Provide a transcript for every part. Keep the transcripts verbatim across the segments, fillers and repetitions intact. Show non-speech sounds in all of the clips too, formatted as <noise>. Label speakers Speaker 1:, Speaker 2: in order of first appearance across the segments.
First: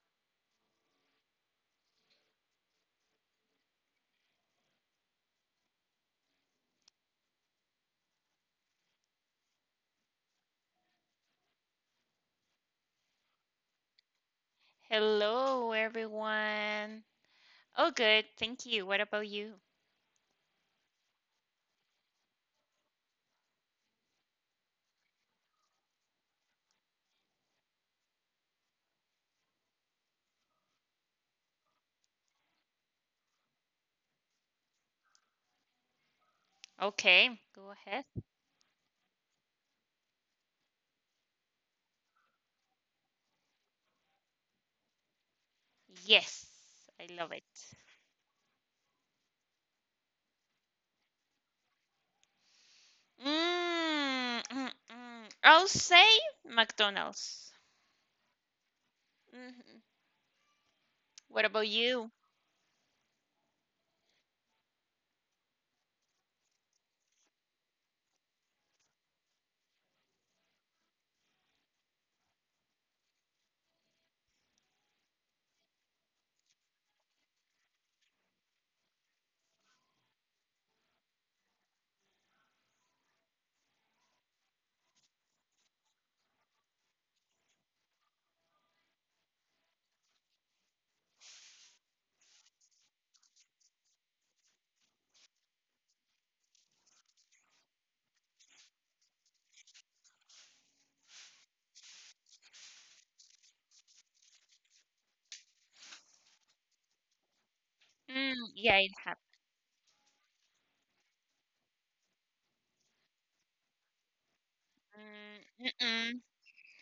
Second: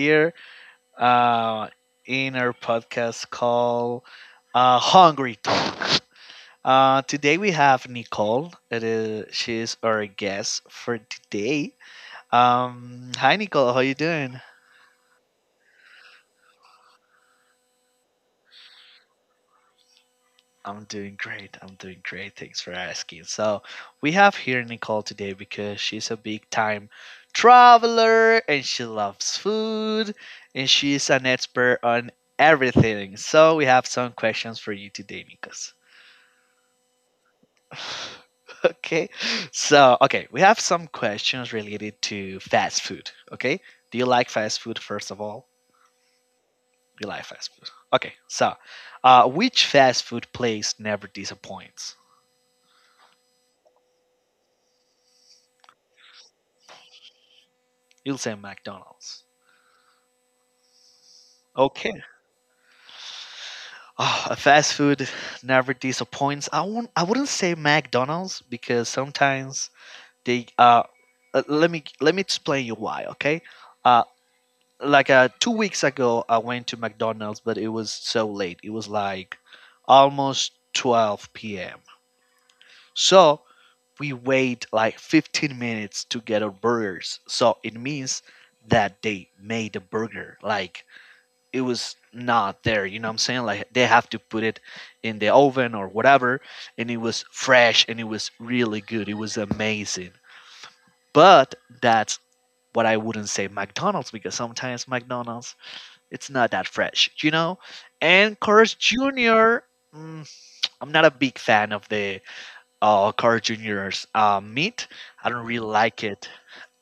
Speaker 1: here, uh, in our podcast called uh, Hungry Talk. Uh, today we have Nicole. It is she's our guest for today. Um, hi, Nicole. How you doing?
Speaker 2: Hello, everyone. Oh, good. Thank you. What about you?
Speaker 1: I'm doing great. I'm doing great. Thanks for asking. So, we have here Nicole today because she's a big time traveler and she loves food and she's an expert on everything. So, we have some questions for you today, Nikos.
Speaker 2: Okay, go ahead.
Speaker 1: <laughs> Okay. So, okay, we have some questions related to fast food. Okay. Do you like fast food, first of all?
Speaker 2: Yes,
Speaker 1: Do you
Speaker 2: I
Speaker 1: like
Speaker 2: love it.
Speaker 1: fast food? Okay. So, uh, which fast food place never disappoints?
Speaker 2: Mm, mm, mm. I'll say McDonald's.
Speaker 1: You'll say McDonald's.
Speaker 2: Hmm. What about
Speaker 1: Okay.
Speaker 2: you?
Speaker 1: Ah, a fast food never disappoints. I won't, I wouldn't say McDonald's because sometimes they uh uh, let me let me explain you why, okay? Uh like uh two weeks ago I went to McDonald's, but it was so late. It was like almost twelve p m. So, we wait like fifteen minutes to get our burgers. So, it means that they made a burger, like it was not there, you know what I'm saying, like they have to put it in the oven or whatever, and it was fresh and it was really good, it was amazing. But that's what, I wouldn't say McDonald's, because sometimes McDonald's, it's not that fresh, you know.
Speaker 2: Mm,
Speaker 1: And Cars
Speaker 2: yeah, it happened.
Speaker 1: Junior. mm, I'm not a big fan of the uh, Cars Junior's uh, meat. I don't really
Speaker 2: Mm,
Speaker 1: like
Speaker 2: mm-mm,
Speaker 1: it.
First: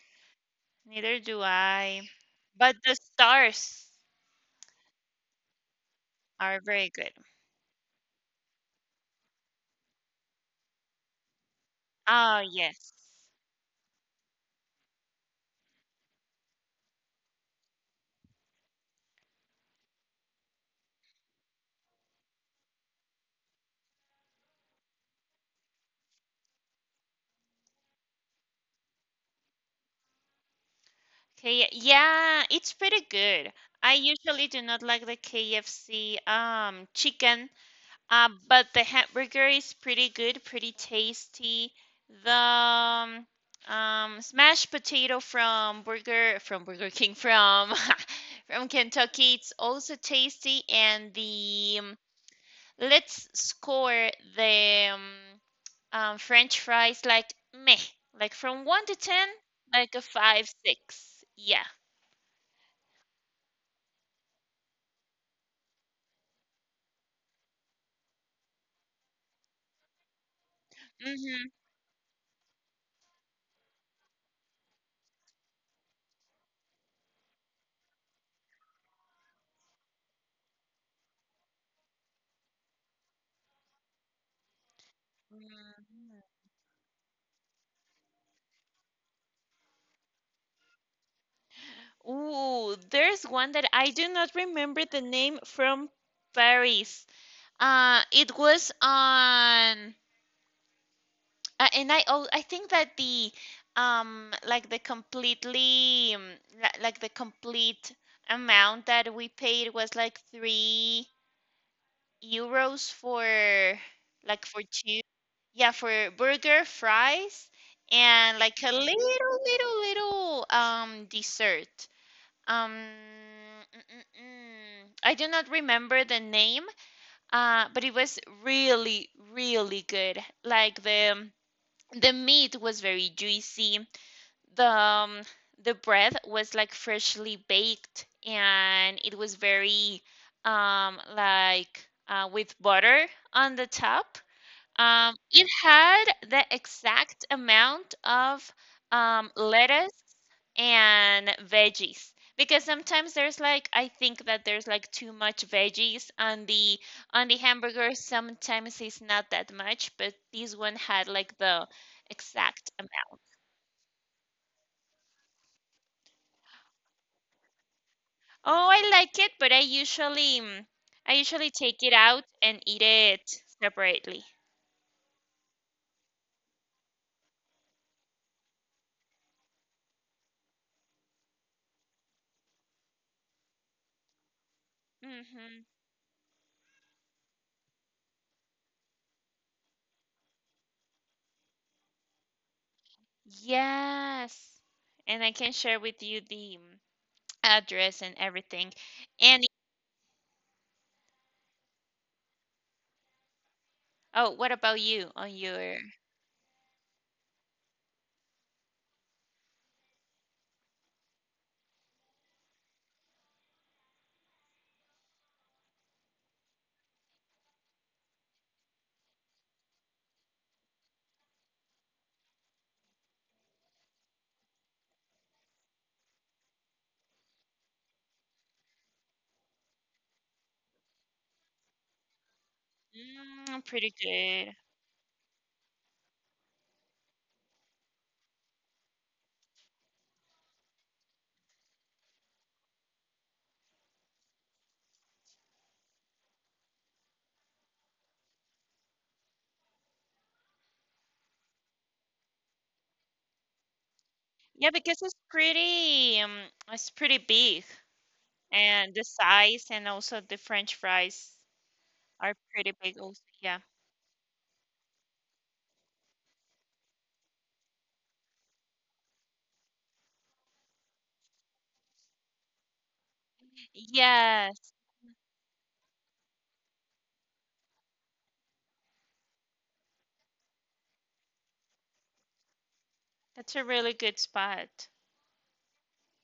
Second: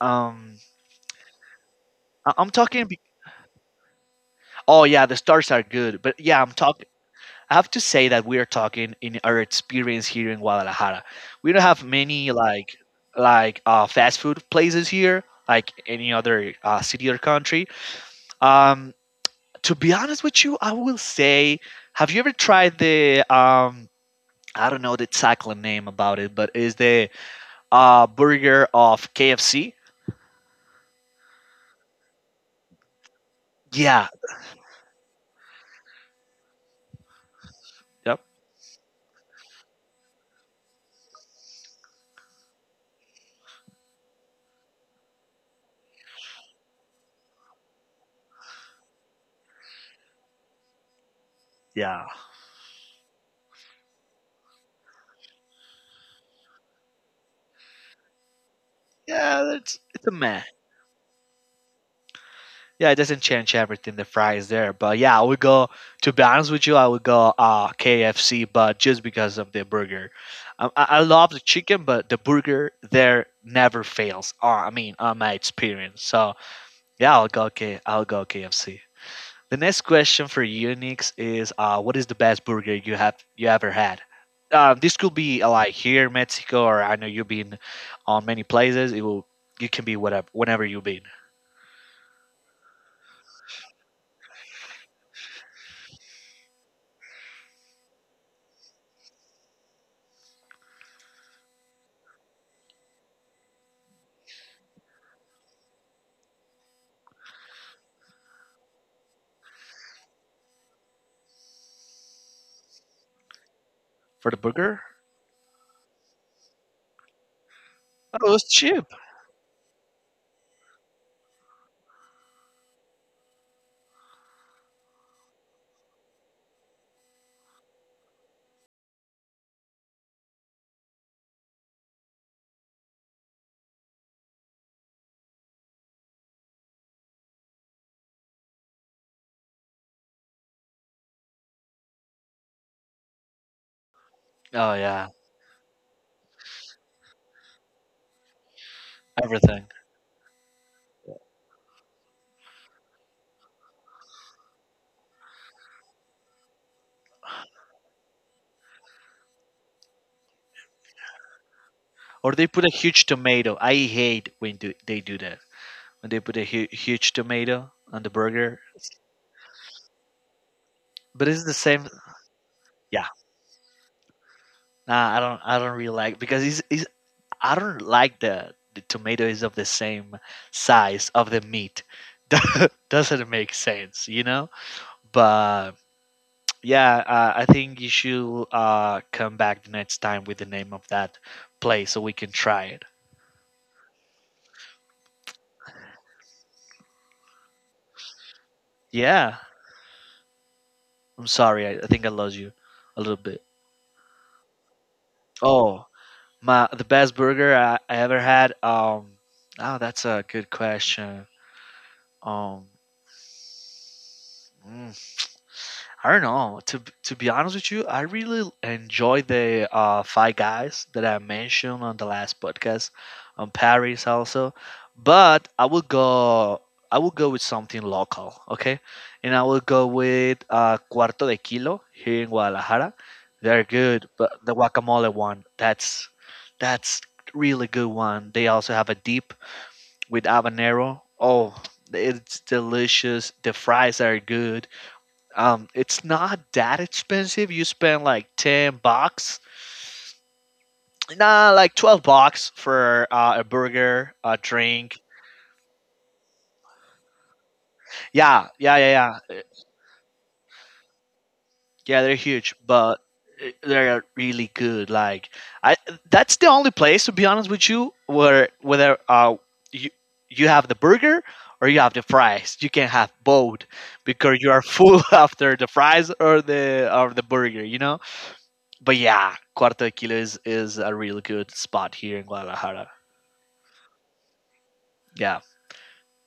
Speaker 1: um
Speaker 2: neither do I.
Speaker 1: I- i'm
Speaker 2: But
Speaker 1: talking
Speaker 2: the
Speaker 1: be-
Speaker 2: stars
Speaker 1: oh yeah, the stars are good, but yeah, I'm
Speaker 2: are
Speaker 1: talking.
Speaker 2: very good.
Speaker 1: I have to say that we are talking in our experience here in Guadalajara. We don't have many
Speaker 2: Oh,
Speaker 1: like
Speaker 2: yes.
Speaker 1: like uh, fast food places here, like any other uh, city or country. Um, to be honest with you, I will say, have you ever tried the um, I don't know the exact name about it, but is the uh, burger of K F C?
Speaker 2: Okay, yeah, it's pretty good. I
Speaker 1: Yeah.
Speaker 2: usually do not like the K F C um chicken.
Speaker 1: Yep.
Speaker 2: Um, but the hamburger is pretty good, pretty tasty. The um, um, smashed potato from Burger from Burger King from <laughs> from Kentucky, it's also tasty. And the um,
Speaker 1: Yeah.
Speaker 2: let's score the um, um, French fries like meh, like from one to ten,
Speaker 1: Yeah. It's
Speaker 2: like a
Speaker 1: it's a meh.
Speaker 2: five, six. Yeah.
Speaker 1: Yeah, it doesn't change everything. The fries there, but yeah, I would go. To be honest with you, I would go uh, K F C, but just because of the burger. Um, I, I love the
Speaker 2: Mm-hmm.
Speaker 1: chicken, but the burger there never fails. Uh, I mean, on my experience. So yeah, I'll go K. I'll go K F C. The next question for you, Nix, is uh, what is the best burger you have you ever had? Uh, this could be uh, like here,
Speaker 2: Mhm.
Speaker 1: Mexico, or I know you've been on many places. It will. You can be whatever, whenever you've been.
Speaker 2: Ooh, there's one that I do not remember the name from Paris. Uh, it was on, uh, and I al- I think that the um like the completely um, li- like the complete amount that we paid was like three euros for
Speaker 1: For the
Speaker 2: like for
Speaker 1: burger.
Speaker 2: two, yeah, for burger fries
Speaker 1: Oh,
Speaker 2: and
Speaker 1: it's
Speaker 2: like a
Speaker 1: cheap.
Speaker 2: little little little um dessert. um mm, mm, mm. I do not remember the name. Uh, but it was really, really good. Like the the meat was very juicy. The um, the bread was like freshly baked, and it was very um like uh, with butter on the top.
Speaker 1: Oh yeah,
Speaker 2: Um, it had the exact amount of um,
Speaker 1: everything.
Speaker 2: lettuce and veggies, because sometimes there's like I think that there's like too much veggies on the on the hamburger. Sometimes it's not that much, but this one had like the
Speaker 1: Or they put a
Speaker 2: exact amount.
Speaker 1: huge tomato. I hate when do, they do that. When they put a hu- huge tomato on the burger.
Speaker 2: Oh, I like it, but I usually mm, I
Speaker 1: But it's
Speaker 2: usually
Speaker 1: the
Speaker 2: take
Speaker 1: same.
Speaker 2: it out and eat
Speaker 1: Yeah.
Speaker 2: it separately.
Speaker 1: Nah, I don't. I don't really like, because it's. it's, I don't like the the tomato is of the same size of the meat. Doesn't make sense, you know.
Speaker 2: Mm-hmm.
Speaker 1: But yeah, uh, I think you should uh, come back the next time with the name of that place so we can try it.
Speaker 2: Yes. And I can share with you the mm, address and everything.
Speaker 1: Yeah.
Speaker 2: And
Speaker 1: I'm sorry. I, I think I lost you a little bit.
Speaker 2: oh, what about you on your?
Speaker 1: Oh, my the best burger I, I ever had. Um, oh, that's a good question. Um, mm, I don't know. To b- to be honest with you, I really enjoy the uh, Five Guys that I mentioned on the last podcast on Paris also, but I will go. I will go with something local, okay? And I will go with uh, Cuarto de Kilo here in Guadalajara. They're
Speaker 2: Mm, pretty
Speaker 1: good, but the
Speaker 2: good.
Speaker 1: guacamole one, that's that's really good one. They also have a dip with habanero. Oh, it's delicious. The fries are good, um, it's not that expensive. You spend like ten bucks, nah, like twelve bucks for uh, a burger, a
Speaker 2: Yeah,
Speaker 1: drink.
Speaker 2: because it's pretty um it's pretty big,
Speaker 1: Yeah, yeah,
Speaker 2: and the
Speaker 1: yeah, yeah,
Speaker 2: size and also the French fries
Speaker 1: yeah. They're
Speaker 2: are
Speaker 1: huge,
Speaker 2: pretty
Speaker 1: but
Speaker 2: big also.
Speaker 1: i-
Speaker 2: Yeah.
Speaker 1: they're really good. Like, I that's the only place, to be honest with you, where whether uh you you have the burger or you have the fries, you can have both because you are
Speaker 2: Yes,
Speaker 1: full <laughs> after the fries or the or the burger. You know. But yeah, Cuarto de Kilo is, is a real good spot here in Guadalajara.
Speaker 2: that's a really good spot.
Speaker 1: Yeah.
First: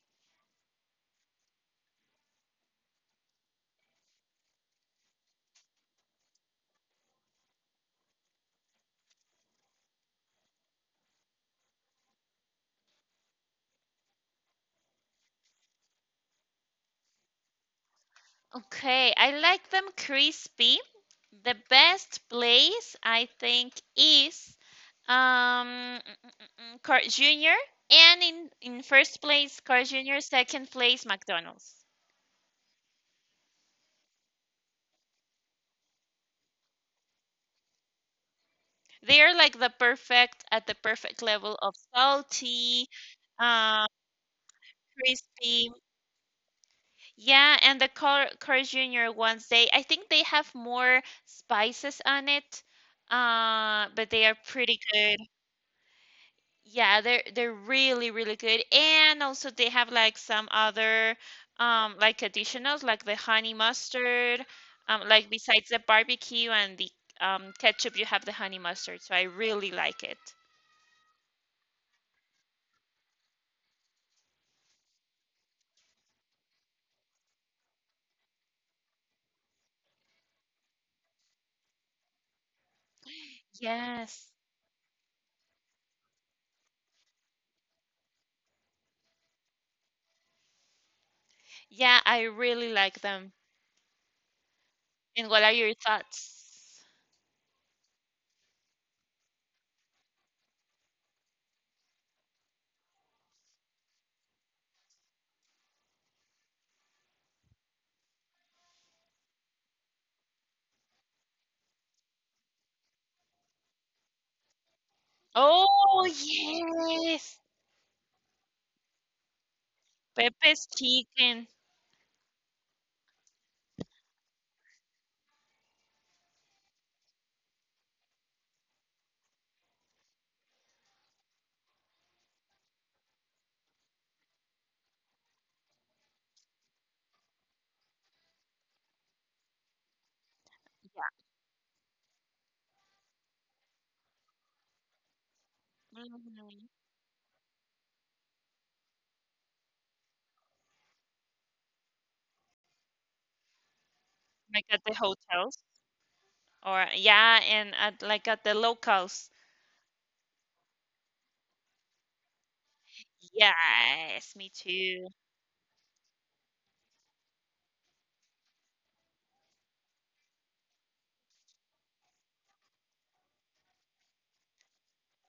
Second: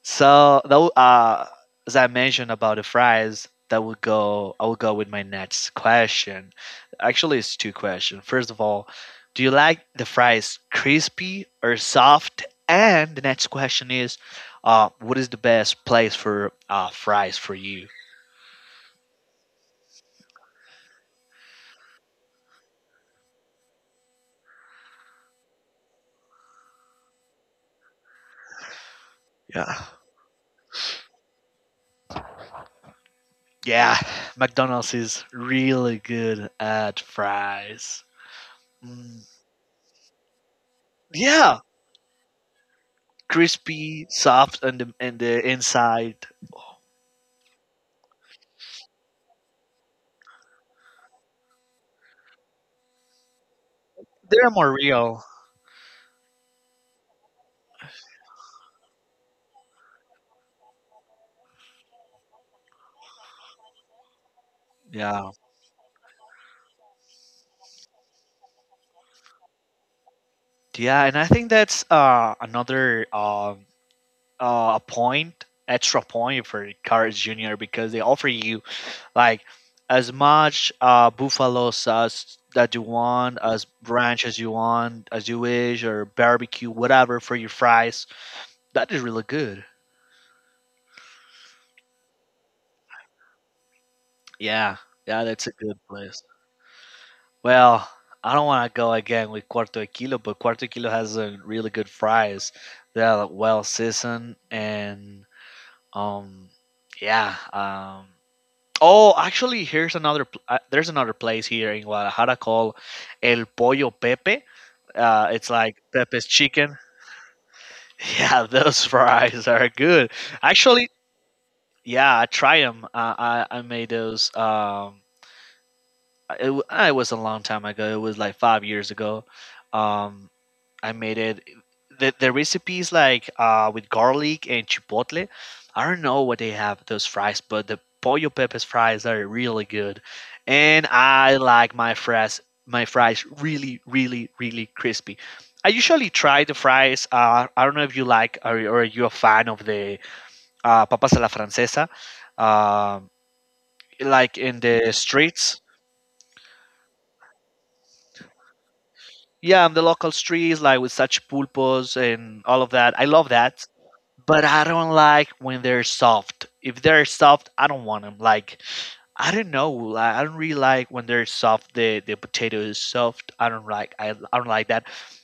Speaker 1: So though, uh, as I mentioned about the fries, that would go. I will go with my next question. Actually, it's two questions. First of all, do you like the fries crispy or soft? And the next question is, uh, what is the best place for uh, fries for you?
Speaker 2: Okay, I like them crispy. The best place I think is um Carl Junior, and in in first place
Speaker 1: Yeah.
Speaker 2: Carl Junior, second place McDonald's.
Speaker 1: Yeah, McDonald's is really good at fries. Mm,
Speaker 2: They are like the perfect at the perfect level
Speaker 1: yeah,
Speaker 2: of salty, uh,
Speaker 1: crispy, soft on the and the
Speaker 2: crispy.
Speaker 1: inside.
Speaker 2: Yeah, and the Carl, Carl Junior ones, they I think they have more spices on it. Uh, but they are
Speaker 1: They're more
Speaker 2: pretty good.
Speaker 1: real.
Speaker 2: Yeah, they're they're really really good, and also they have like some other um like additionals like the honey mustard, um like
Speaker 1: Yeah,
Speaker 2: besides the barbecue and the um ketchup, you have the honey mustard. So I really like it.
Speaker 1: yeah, and I think that's uh, another um, uh, a point, extra point for Carl's Junior because they offer you like as much uh, buffalo sauce that you want, as ranch
Speaker 2: Yes.
Speaker 1: as you want, as you wish, or barbecue, whatever for your fries. That is really good.
Speaker 2: Yeah, I really like them.
Speaker 1: Yeah, yeah,
Speaker 2: And what
Speaker 1: that's
Speaker 2: are
Speaker 1: a
Speaker 2: your
Speaker 1: good place.
Speaker 2: thoughts?
Speaker 1: Well, I don't want to go again with Cuarto de Kilo, but Cuarto de Kilo has a really good fries. They're well seasoned and um yeah, um oh, actually, here's another. Pl- Uh, there's another place here in Guadalajara called El Pollo Pepe. Uh, it's like
Speaker 2: Oh
Speaker 1: Pepe's chicken. <laughs>
Speaker 2: yes,
Speaker 1: Yeah, those fries are good.
Speaker 2: Pepe's
Speaker 1: Actually,
Speaker 2: chicken.
Speaker 1: yeah, I try them. Uh, I I made those. Um, it, w- uh, it was a long time ago. It was like five years ago. Um, I made it. The, the recipes like uh, with garlic and chipotle. I don't know what they have those fries, but the pollo peppers fries are really good, and I like my fries, my fries really really really crispy. I usually try the
Speaker 2: Mhm.
Speaker 1: fries. Uh, I don't know if you like, or or you're a fan of the uh, papas a la francesa, um, like in
Speaker 2: Like at the
Speaker 1: the
Speaker 2: hotels,
Speaker 1: streets.
Speaker 2: or yeah, and at like at the locals.
Speaker 1: Yeah, in the local streets, like with such pulpos and all of that. I love that.
Speaker 2: Yes,
Speaker 1: But
Speaker 2: me
Speaker 1: I don't
Speaker 2: too.
Speaker 1: like when they're soft. If they're soft, I don't want them. Like, I don't know. Like, I don't really like when they're soft. The the potato is soft. I don't like. I, I don't like that.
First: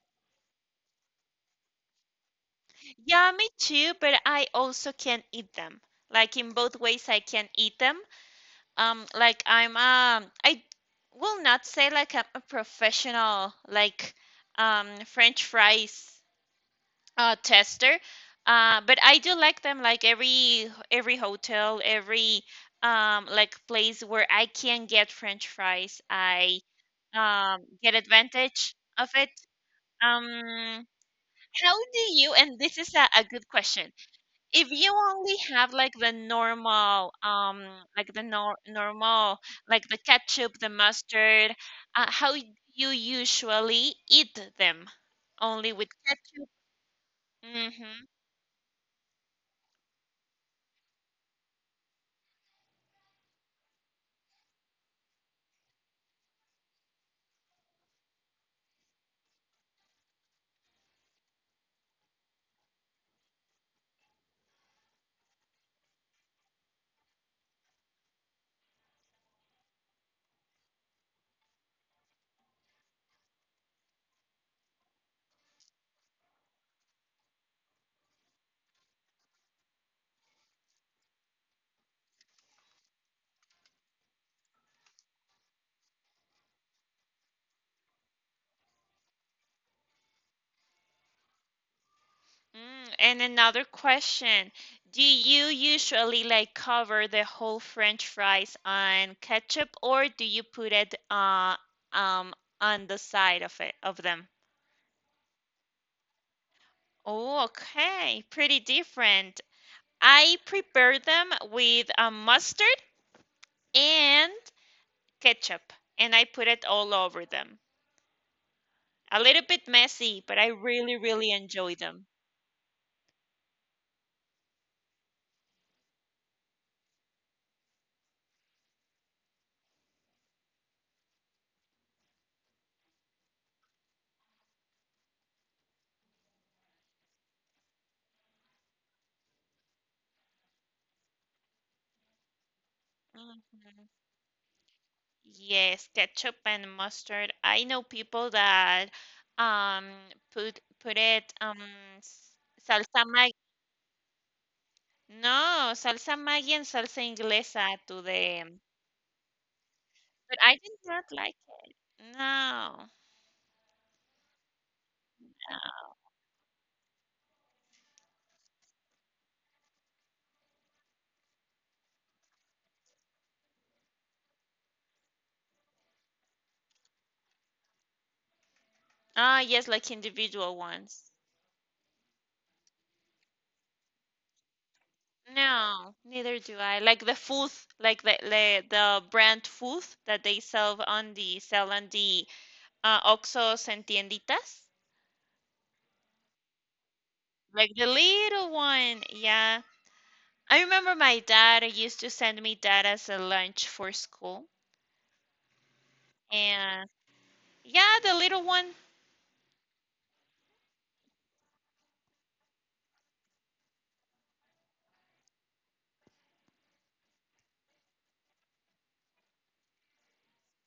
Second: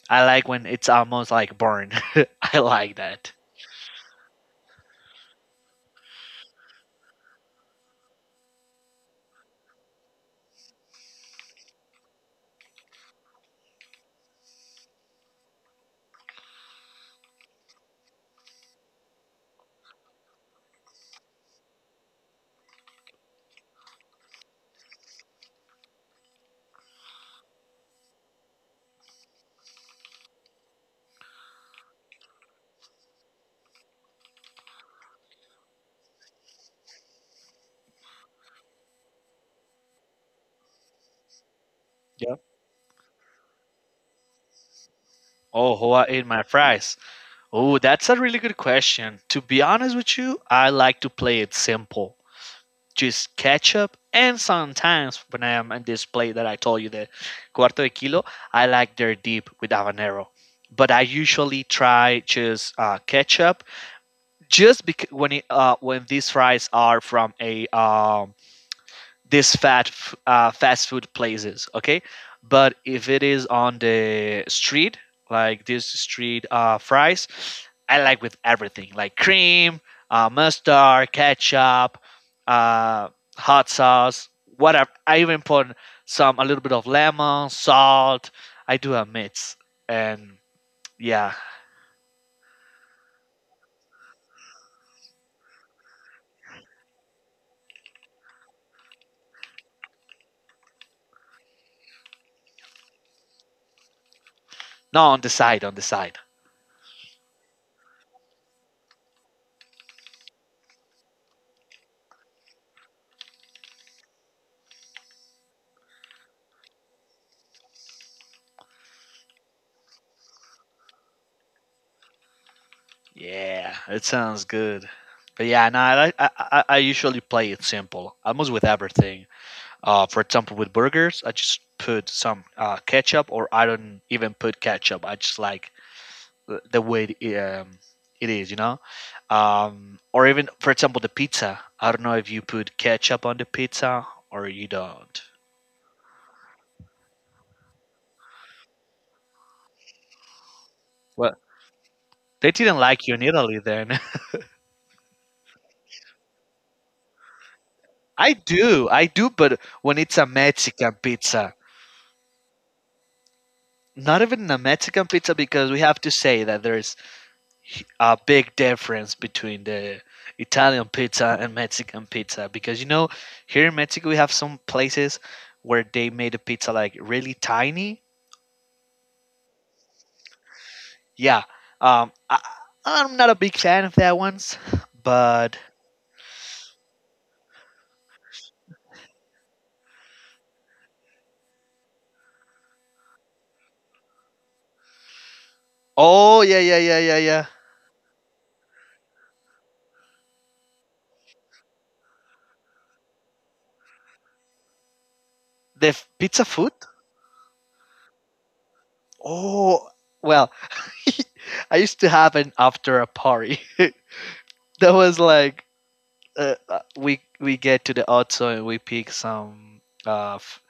Speaker 1: I like when it's almost like burned. <laughs> I like
Speaker 2: Yeah,
Speaker 1: that.
Speaker 2: me too, but I also can eat them. Like in both ways I can eat them. Um like I'm um I will not say like I'm a professional, like um French fries uh tester. Uh, but I do like them like every every hotel, every um like place where I can get French fries, I um get advantage of it. Um, how do you, and this is a, a good question, if you only have like the normal, um, like the nor normal, like the ketchup, the mustard, uh, how
Speaker 1: Yeah.
Speaker 2: y- you usually eat them? Only
Speaker 1: Oh,
Speaker 2: with
Speaker 1: how I eat my
Speaker 2: ketchup?
Speaker 1: fries. Oh,
Speaker 2: Mm-hmm.
Speaker 1: that's a really good question. To be honest with you, I like to play it simple. Just ketchup, and sometimes when I am in this plate that I told you, the Cuarto de Kilo, I like their dip with habanero. But I usually try just uh, ketchup, just because when it, uh, when these fries are from a um, this fat uh, fast food places, okay. But if it is on the street, like this street uh, fries, I like with everything, like cream, uh, mustard, ketchup, uh, hot sauce, whatever. I even put some, a little bit of lemon salt. I do a mix. And yeah.
Speaker 2: Mm. And another question, do you usually like cover the whole French fries on ketchup, or do you put it uh, um, on the side of it, of them?
Speaker 1: No, on the side, on the side.
Speaker 2: Oh, okay. Pretty different. I prepare them with a mustard and ketchup, and I put it all over them. A little bit messy, but I really, really enjoy them.
Speaker 1: Yeah, it sounds good. But yeah, no, I, like, I I I usually play it simple, almost with everything. Uh, for example, with burgers, I just put some uh, ketchup, or I don't even put ketchup. I just like the- the way it, um, it is, you know. Um, or even, for example, the pizza. I don't know if you put ketchup on the
Speaker 2: Hmm.
Speaker 1: pizza or you don't.
Speaker 2: Yes, ketchup and mustard. I know people that um put put it
Speaker 1: Well,
Speaker 2: um s-
Speaker 1: they didn't
Speaker 2: salsa
Speaker 1: like you in
Speaker 2: mag
Speaker 1: Italy then. <laughs>
Speaker 2: no, salsa Maggi and salsa inglesa to
Speaker 1: I
Speaker 2: them.
Speaker 1: do, I do, but when it's a
Speaker 2: But I did
Speaker 1: Mexican
Speaker 2: not like
Speaker 1: pizza,
Speaker 2: it. No.
Speaker 1: not even a Mexican pizza, because we have to say that there is a big difference between the Italian pizza and Mexican pizza, because you know here in Mexico we have some places where they made the pizza like really tiny.
Speaker 2: Ah, yes, like individual ones.
Speaker 1: Yeah, um, I, I'm not a big fan of that ones, but
Speaker 2: No, neither do I. Like the food, like the the, the brand food that they sell on the sell on the uh, Oxxos and tienditas,
Speaker 1: oh yeah yeah yeah yeah yeah.
Speaker 2: like the little one. Yeah, I remember my dad used to send me that as a lunch for school,
Speaker 1: The f- pizza food.
Speaker 2: and yeah, the little one,
Speaker 1: Oh well, <laughs> I used to have an after a party <laughs> that was like uh, uh, we we get to the auto and we pick some uh, f-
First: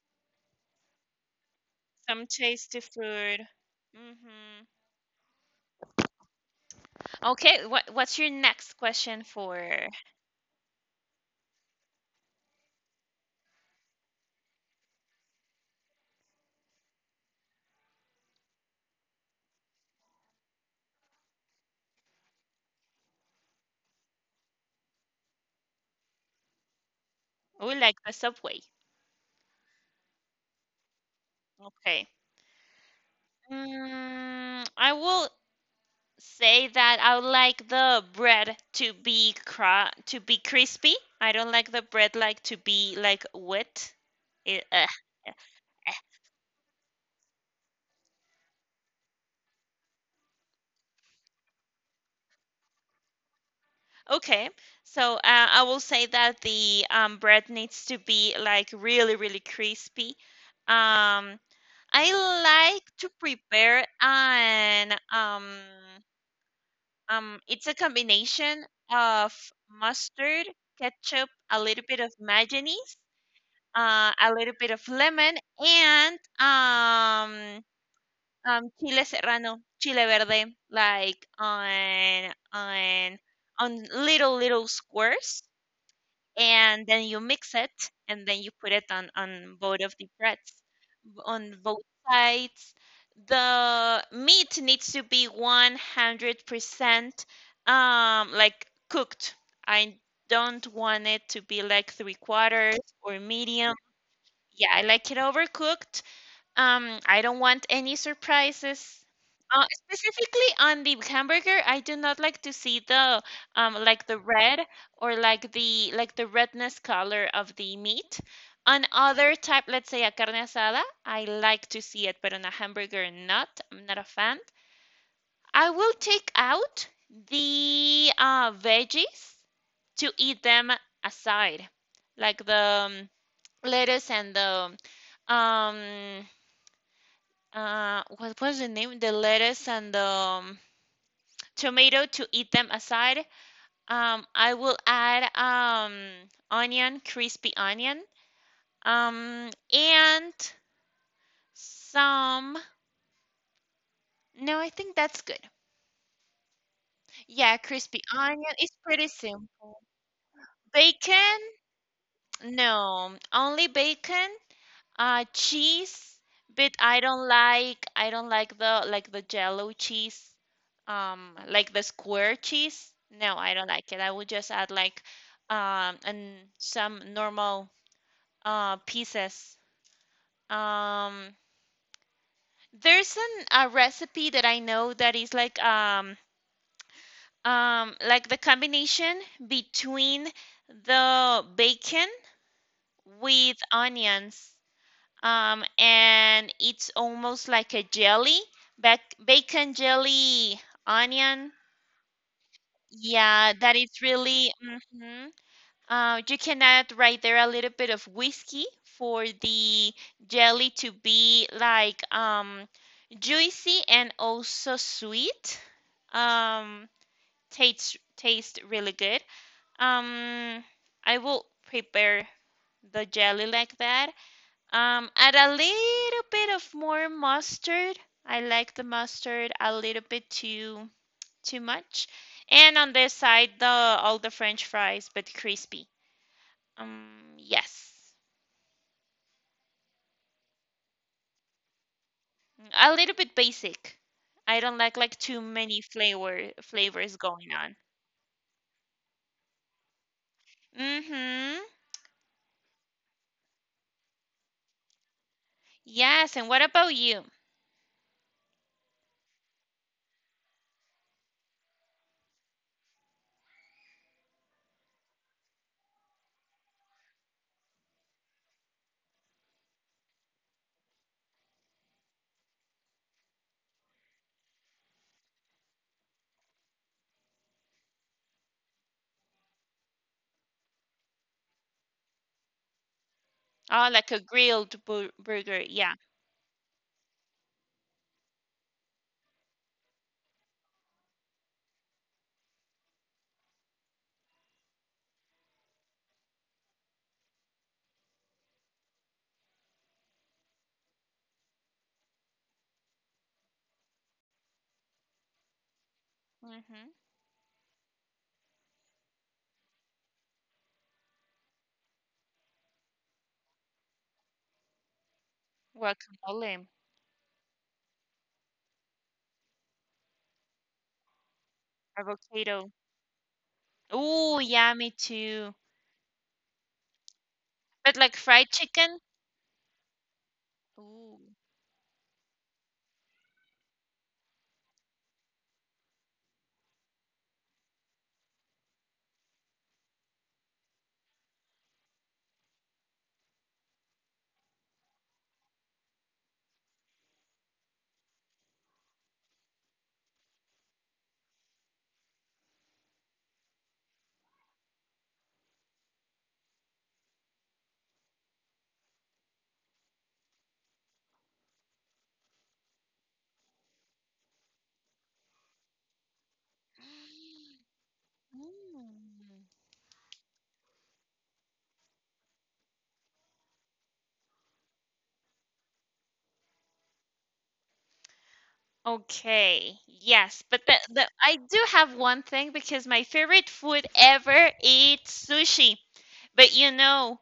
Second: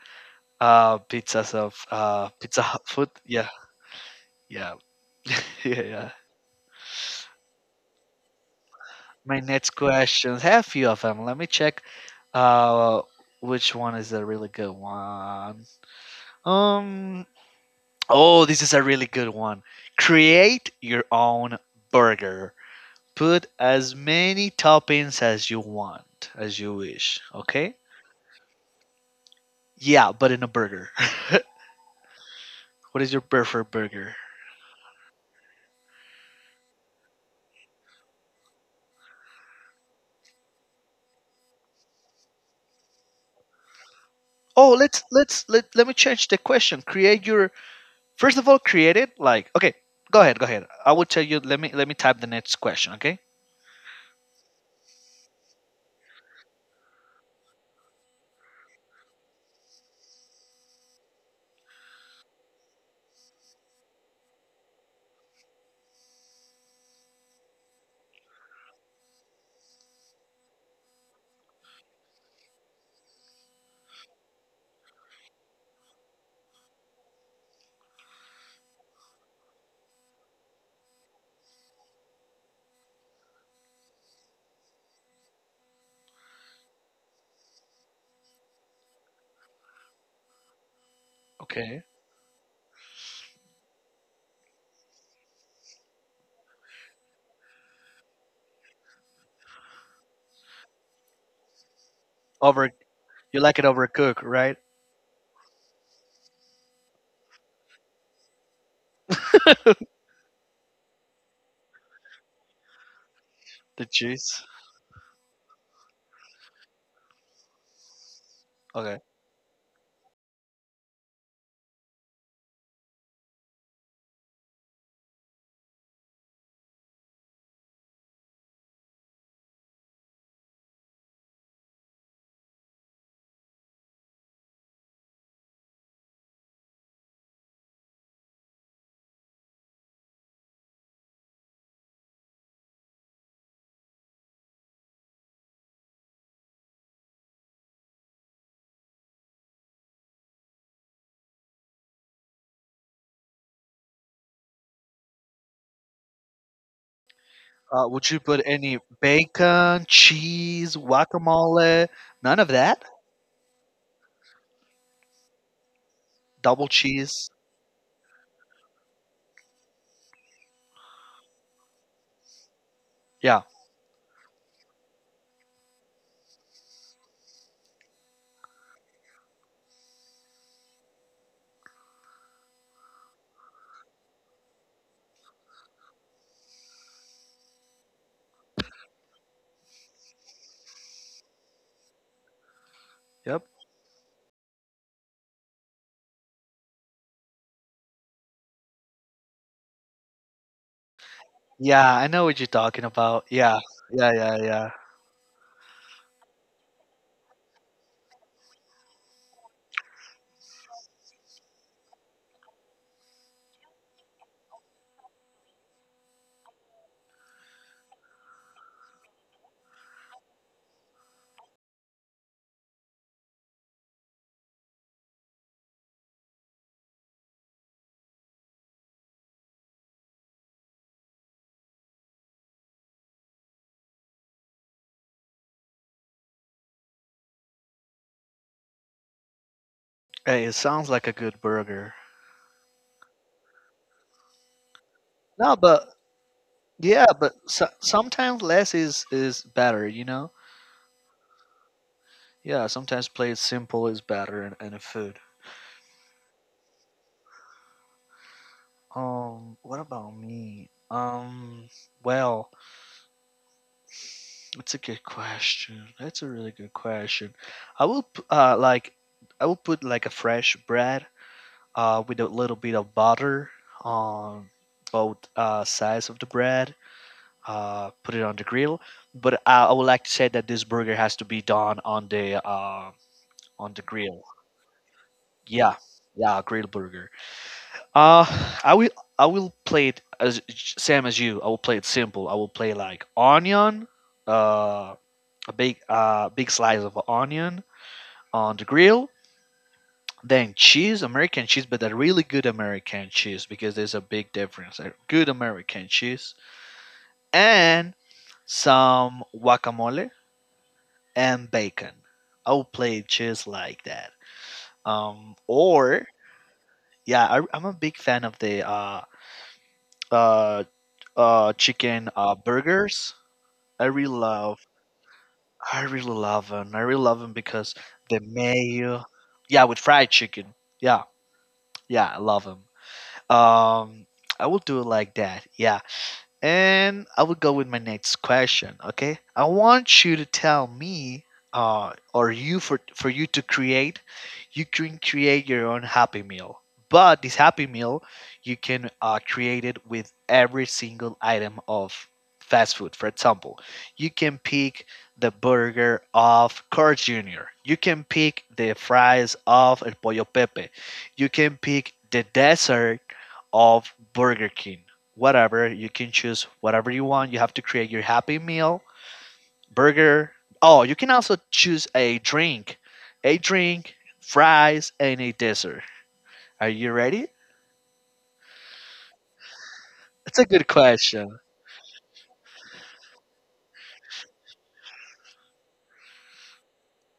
Speaker 1: Uh, pizzas of
Speaker 2: some
Speaker 1: uh, Pizza
Speaker 2: tasty
Speaker 1: Hut food.
Speaker 2: food.
Speaker 1: Yeah,
Speaker 2: Mm-hmm.
Speaker 1: yeah, <laughs> yeah, yeah.
Speaker 2: Okay, what what's your next question
Speaker 1: My next
Speaker 2: for?
Speaker 1: questions have a few of them. Let me check. Uh, which one is a really good one? Um. Oh, this is a really good one. Create your own burger. Put as many toppings as you want, as you wish.
Speaker 2: Oh,
Speaker 1: Okay.
Speaker 2: like the subway.
Speaker 1: Yeah, but in a burger. <laughs>
Speaker 2: Okay.
Speaker 1: What is your preferred burger?
Speaker 2: Mm, I will say that I would like the bread to be cra to be crispy. I don't like the bread like to be like wet. It,
Speaker 1: Oh,
Speaker 2: uh,
Speaker 1: let's let's let, let me change the question. Create your, first of all, create it like okay. Go ahead, go ahead. I will tell you. Let me let me type the next question. Okay.
Speaker 2: okay, so uh, I will say that the um, bread needs to be like really, really crispy. Um, I like to prepare an um, um, it's a combination of mustard, ketchup, a little bit of mayonnaise, uh, a little bit of lemon, and um, um, chile serrano, chile verde, like on on on little little squares, and then you mix it, and then you put it on on both of the breads, on
Speaker 1: Okay.
Speaker 2: both sides. The meat needs to be one hundred percent um like cooked. I don't want it to be like three
Speaker 1: Over.
Speaker 2: quarters or
Speaker 1: You like it
Speaker 2: medium.
Speaker 1: overcooked, right?
Speaker 2: Yeah, I like it overcooked. Um, I don't want any surprises. Uh, specifically on the hamburger, I do not like to see the um
Speaker 1: The
Speaker 2: like the
Speaker 1: cheese.
Speaker 2: red or like the like the redness color of the meat. On
Speaker 1: Okay.
Speaker 2: other type, let's say a carne asada, I like to see it, but on a hamburger, not. I'm not a fan. I will take out the uh, veggies to eat them aside, like the um, lettuce and the um uh what was the name? The lettuce and the um, tomato to eat them aside. Um, I will add um onion, crispy onion, um and some. No, I think that's good. Yeah,
Speaker 1: Uh,
Speaker 2: crispy
Speaker 1: would you put
Speaker 2: onion.
Speaker 1: any
Speaker 2: It's pretty
Speaker 1: bacon,
Speaker 2: simple.
Speaker 1: cheese,
Speaker 2: Bacon?
Speaker 1: guacamole? None of that.
Speaker 2: No, only bacon. Uh, cheese,
Speaker 1: Double
Speaker 2: but I
Speaker 1: cheese.
Speaker 2: don't like I don't like the like the jello cheese, um, like the square cheese. No,
Speaker 1: Yeah.
Speaker 2: I don't like it. I would just add like um and some normal uh pieces. Um, there's an a recipe that I know that is like um um like the combination between the bacon
Speaker 1: Yep.
Speaker 2: with onions, um, and it's almost like a jelly, bac- bacon jelly, onion.
Speaker 1: Yeah, I know what you're talking about.
Speaker 2: Yeah,
Speaker 1: Yeah.
Speaker 2: that is
Speaker 1: Yeah. Yeah.
Speaker 2: really.
Speaker 1: Yeah.
Speaker 2: Mhm. Uh, you can add right there a little bit of whiskey for the jelly to be like um, juicy and also sweet. Um, tastes tastes really good. Um, I will prepare the jelly like that. Um, add a little bit of more mustard. I like the mustard a little bit too too much. And on this side, the all the French fries, but crispy. Um, yes,
Speaker 1: Hey, it sounds like a good burger.
Speaker 2: a little bit basic. I don't like like too
Speaker 1: No,
Speaker 2: many
Speaker 1: but
Speaker 2: flavor
Speaker 1: yeah,
Speaker 2: flavors
Speaker 1: but
Speaker 2: going
Speaker 1: so,
Speaker 2: on.
Speaker 1: sometimes less is is better. You know.
Speaker 2: Mm-hmm.
Speaker 1: Yeah. Sometimes play it simple is better in, in a food.
Speaker 2: Yes, and what about you?
Speaker 1: Um, what about me? Um, well, that's a good question. That's a really good question. I will p- uh like I will put like a fresh bread uh with a little bit of butter on both uh sides of the bread. Uh, put it on the grill. But I, I would like to say that this burger has to be done on the uh on the
Speaker 2: Oh, like
Speaker 1: grill.
Speaker 2: a grilled bur burger.
Speaker 1: Yeah,
Speaker 2: Yeah.
Speaker 1: yeah, grill burger. Uh, I will I will play it as same as you. I will play it simple. I will play like onion, uh, a big uh big slice of onion on the grill, then cheese, American cheese, but a really good American cheese because there's a big difference. A good American cheese
Speaker 2: Mm-hmm.
Speaker 1: and some guacamole and bacon. I will play it just like that. Um, or
Speaker 2: Guacamole,
Speaker 1: yeah, I, I'm a big fan of the uh uh uh chicken uh
Speaker 2: avocado.
Speaker 1: burgers. I really
Speaker 2: Oh,
Speaker 1: love
Speaker 2: yeah, me too.
Speaker 1: I really love them. I really love them because
Speaker 2: But like
Speaker 1: the
Speaker 2: fried chicken.
Speaker 1: mayo. Yeah, with fried chicken. Yeah,
Speaker 2: Ooh.
Speaker 1: yeah, I love them. Um, I will do it like that. Yeah. And I will go with my next question. Okay, I want you to tell me, uh, or you for for you to create, you can create your own Happy Meal. But this Happy Meal, you can uh, create it with every single item of fast food. For example, you can pick the burger of Carl Jr. You can pick the fries of El Pollo Pepe. You can pick the dessert of Burger King whatever. You can choose whatever you want. You have to create your
Speaker 2: <gasps>
Speaker 1: happy meal,
Speaker 2: Mm.
Speaker 1: burger. Oh, you can also choose a drink, a drink, fries, and a dessert. Are you ready?
Speaker 2: Okay,
Speaker 1: That's
Speaker 2: yes,
Speaker 1: a
Speaker 2: but
Speaker 1: good
Speaker 2: the, the, I
Speaker 1: question.
Speaker 2: do have one thing, because my favorite food ever is sushi. But you know,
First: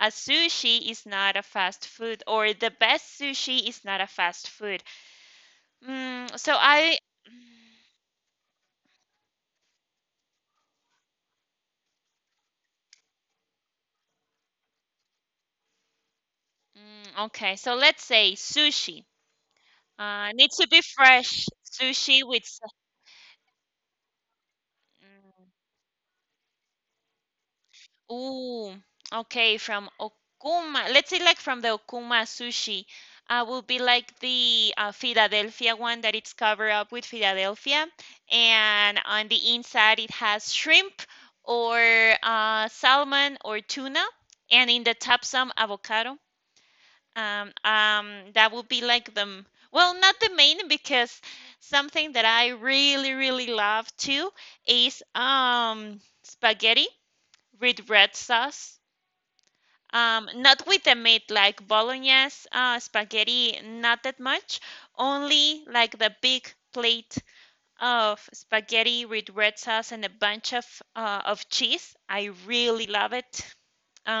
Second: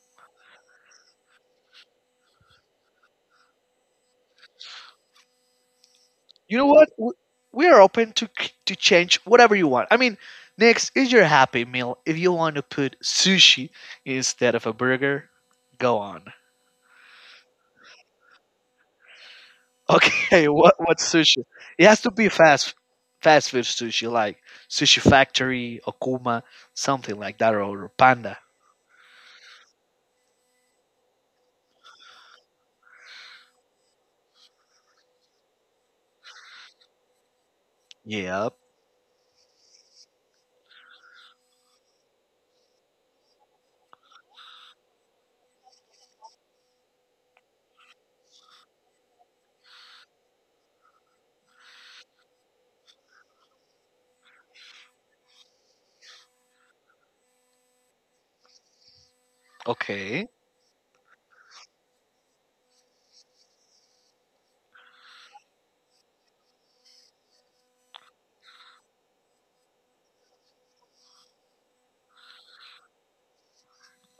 Speaker 2: a sushi is not a fast food, or the best sushi is not a fast food. Mm, so
Speaker 1: You know what?
Speaker 2: I,
Speaker 1: W- We are open to c- to change whatever you want. I mean, next is your happy meal. If you want to put sushi instead of a burger, go on.
Speaker 2: mm, okay, so let's say sushi. Uh,
Speaker 1: Okay, <laughs>
Speaker 2: needs to
Speaker 1: what
Speaker 2: be
Speaker 1: what
Speaker 2: fresh
Speaker 1: sushi? It has to
Speaker 2: sushi
Speaker 1: be
Speaker 2: with.
Speaker 1: fast fast food sushi, like Sushi Factory, Okuma, something like that, or Panda.
Speaker 2: Ooh, okay, from Okuma. Let's say like from the Okuma sushi, uh, would be like the uh, Philadelphia one that it's covered up with Philadelphia,
Speaker 1: Yep.
Speaker 2: and on the inside it has shrimp or uh, salmon or tuna, and in the top some avocado. Um, um, that would be like the m- well, not the main, because something that I really really love too is um spaghetti with red sauce.
Speaker 1: Okay.
Speaker 2: Um, not with the meat like bolognese, uh, spaghetti, not that much. Only like the big plate of spaghetti with red sauce and a bunch of uh, of cheese. I really love it.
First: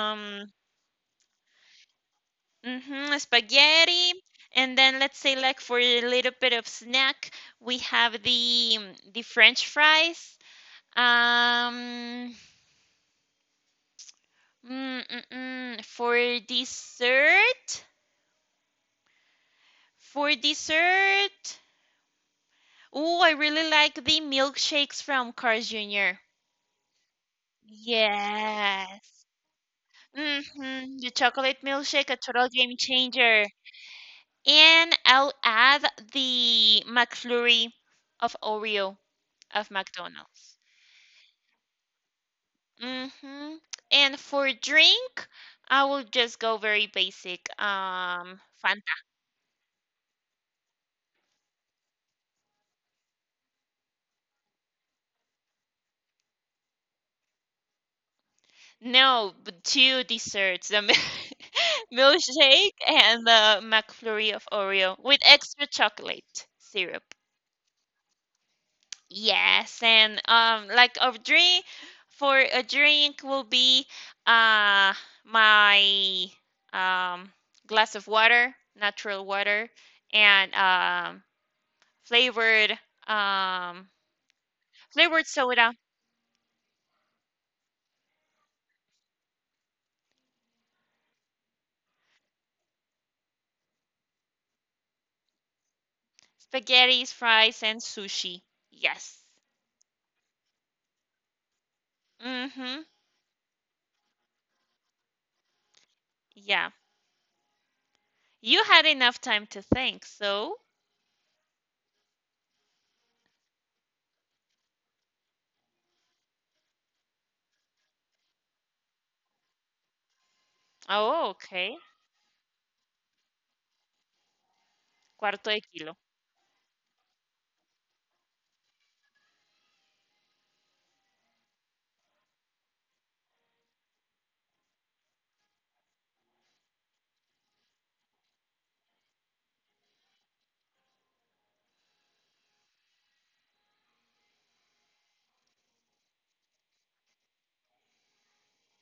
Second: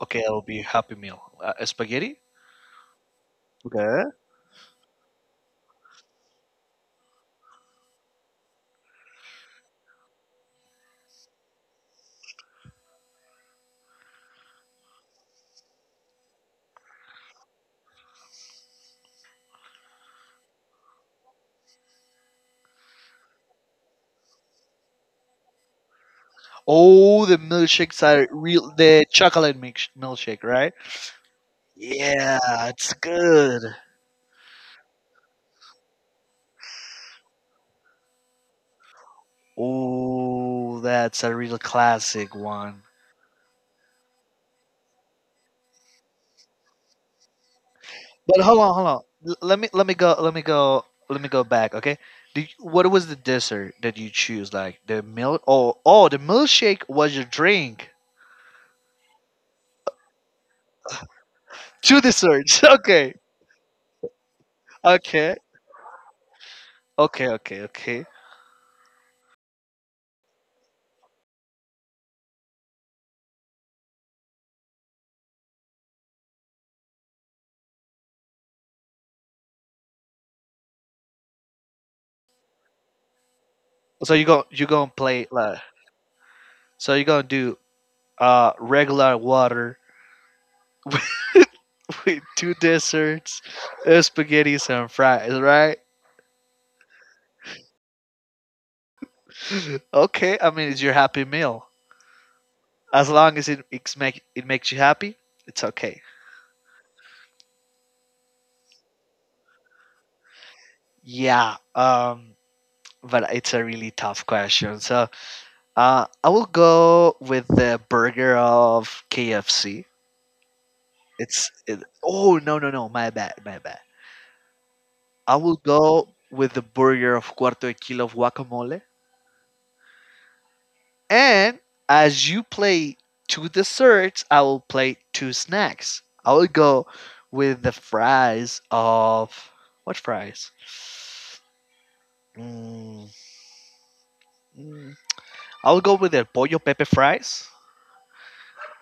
Speaker 1: Okay, it'll be Happy Meal. Uh, spaghetti.
Speaker 2: mhm,
Speaker 1: Okay.
Speaker 2: spaghetti, and then let's say like for a little bit of snack, we have the the French fries. Um, mm, mm, mm. For dessert, for dessert. Oh, I really like the milkshakes from Cars Junior
Speaker 1: Oh, the milkshakes are real. The
Speaker 2: Yes.
Speaker 1: chocolate milksh- milkshake, right?
Speaker 2: Mm-hmm. The chocolate milkshake, a total
Speaker 1: Yeah,
Speaker 2: game
Speaker 1: it's
Speaker 2: changer.
Speaker 1: good.
Speaker 2: And I'll add the McFlurry of Oreo of McDonald's.
Speaker 1: Oh, that's a real classic one.
Speaker 2: Mm-hmm. And for drink, I will just go very basic.
Speaker 1: But
Speaker 2: Um,
Speaker 1: hold on, hold
Speaker 2: Fanta.
Speaker 1: on. L- let me let me go let me go let me go back. Okay, Did, what was the dessert that you choose? Like the milk? Oh, oh, the milkshake was your drink.
Speaker 2: No, but two desserts, the mil- <laughs>
Speaker 1: Two desserts. <laughs>
Speaker 2: milkshake
Speaker 1: Okay,
Speaker 2: and the McFlurry of Oreo with
Speaker 1: okay,
Speaker 2: extra chocolate syrup.
Speaker 1: okay, okay, okay.
Speaker 2: Yes, and um, like a drink for a drink will be uh my um glass of water, natural water, and um flavored um
Speaker 1: So you go you gonna play
Speaker 2: flavored
Speaker 1: like
Speaker 2: soda,
Speaker 1: so you gonna do uh regular water <laughs> with two desserts, uh, spaghetti and fries, right?
Speaker 2: spaghetti, fries, and sushi. Yes.
Speaker 1: <laughs> Okay, I mean it's your happy meal.
Speaker 2: Mm-hmm.
Speaker 1: As long as it it's make it makes you happy, it's okay.
Speaker 2: Yeah. You had enough time to think, so.
Speaker 1: Yeah. Um but it's a really tough question. So uh, I will go with the burger of K F C.
Speaker 2: Oh,
Speaker 1: It's
Speaker 2: okay.
Speaker 1: it, oh no, no, no, my bad, my bad. I
Speaker 2: Cuarto
Speaker 1: will
Speaker 2: de Kilo.
Speaker 1: go with the burger of cuarto de kilo of guacamole. And as you play two desserts, I will play two snacks. I will go with the fries of what fries? Mm, mm. I will go with the pollo pepe fries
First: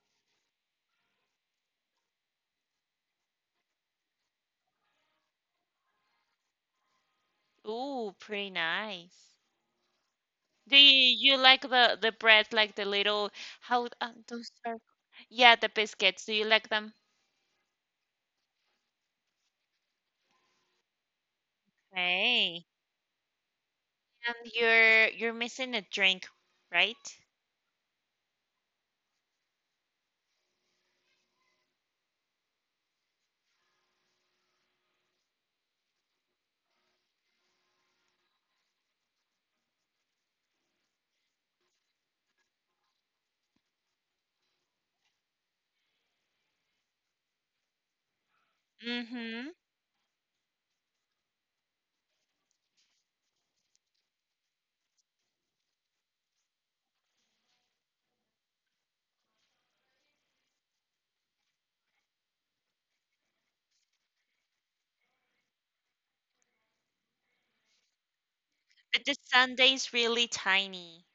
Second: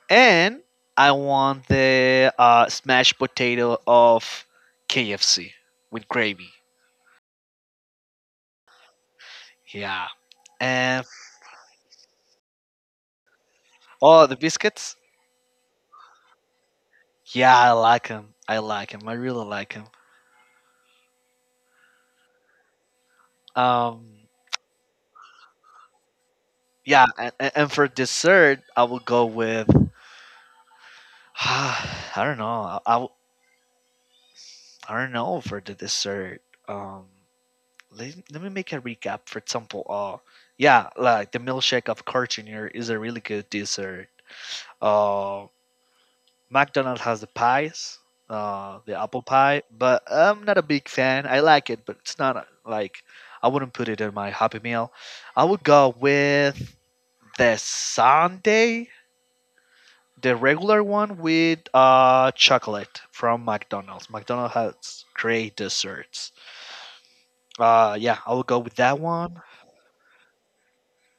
Speaker 1: and I want the uh, smashed potato of K F C with gravy.
Speaker 2: Ooh, pretty nice.
Speaker 1: Yeah,
Speaker 2: Do
Speaker 1: and
Speaker 2: you you like the the bread, like the little how uh,
Speaker 1: oh, the
Speaker 2: those are?
Speaker 1: biscuits.
Speaker 2: Yeah, the biscuits. Do you like them?
Speaker 1: Yeah, I like them. I like them. I really like them.
Speaker 2: Hey,
Speaker 1: Um,
Speaker 2: and you're you're missing a drink,
Speaker 1: yeah,
Speaker 2: right?
Speaker 1: and, and for dessert, I will go with. <sighs> I don't know. I, I, w- I don't know for the dessert. Um, let, let me make a recap. For example, uh, yeah, like the milkshake of Carl Jr. is a really good dessert. Um, McDonald's has the pies, uh, the apple
Speaker 2: Mm-hmm.
Speaker 1: pie, but I'm not a big fan. I like it, but it's not uh, like I wouldn't put it in my Happy Meal. I would go with the sundae, the regular one with uh, chocolate from McDonald's. McDonald's has great desserts. Uh, yeah, I would go with that
Speaker 2: But the
Speaker 1: one.
Speaker 2: sundae's really tiny.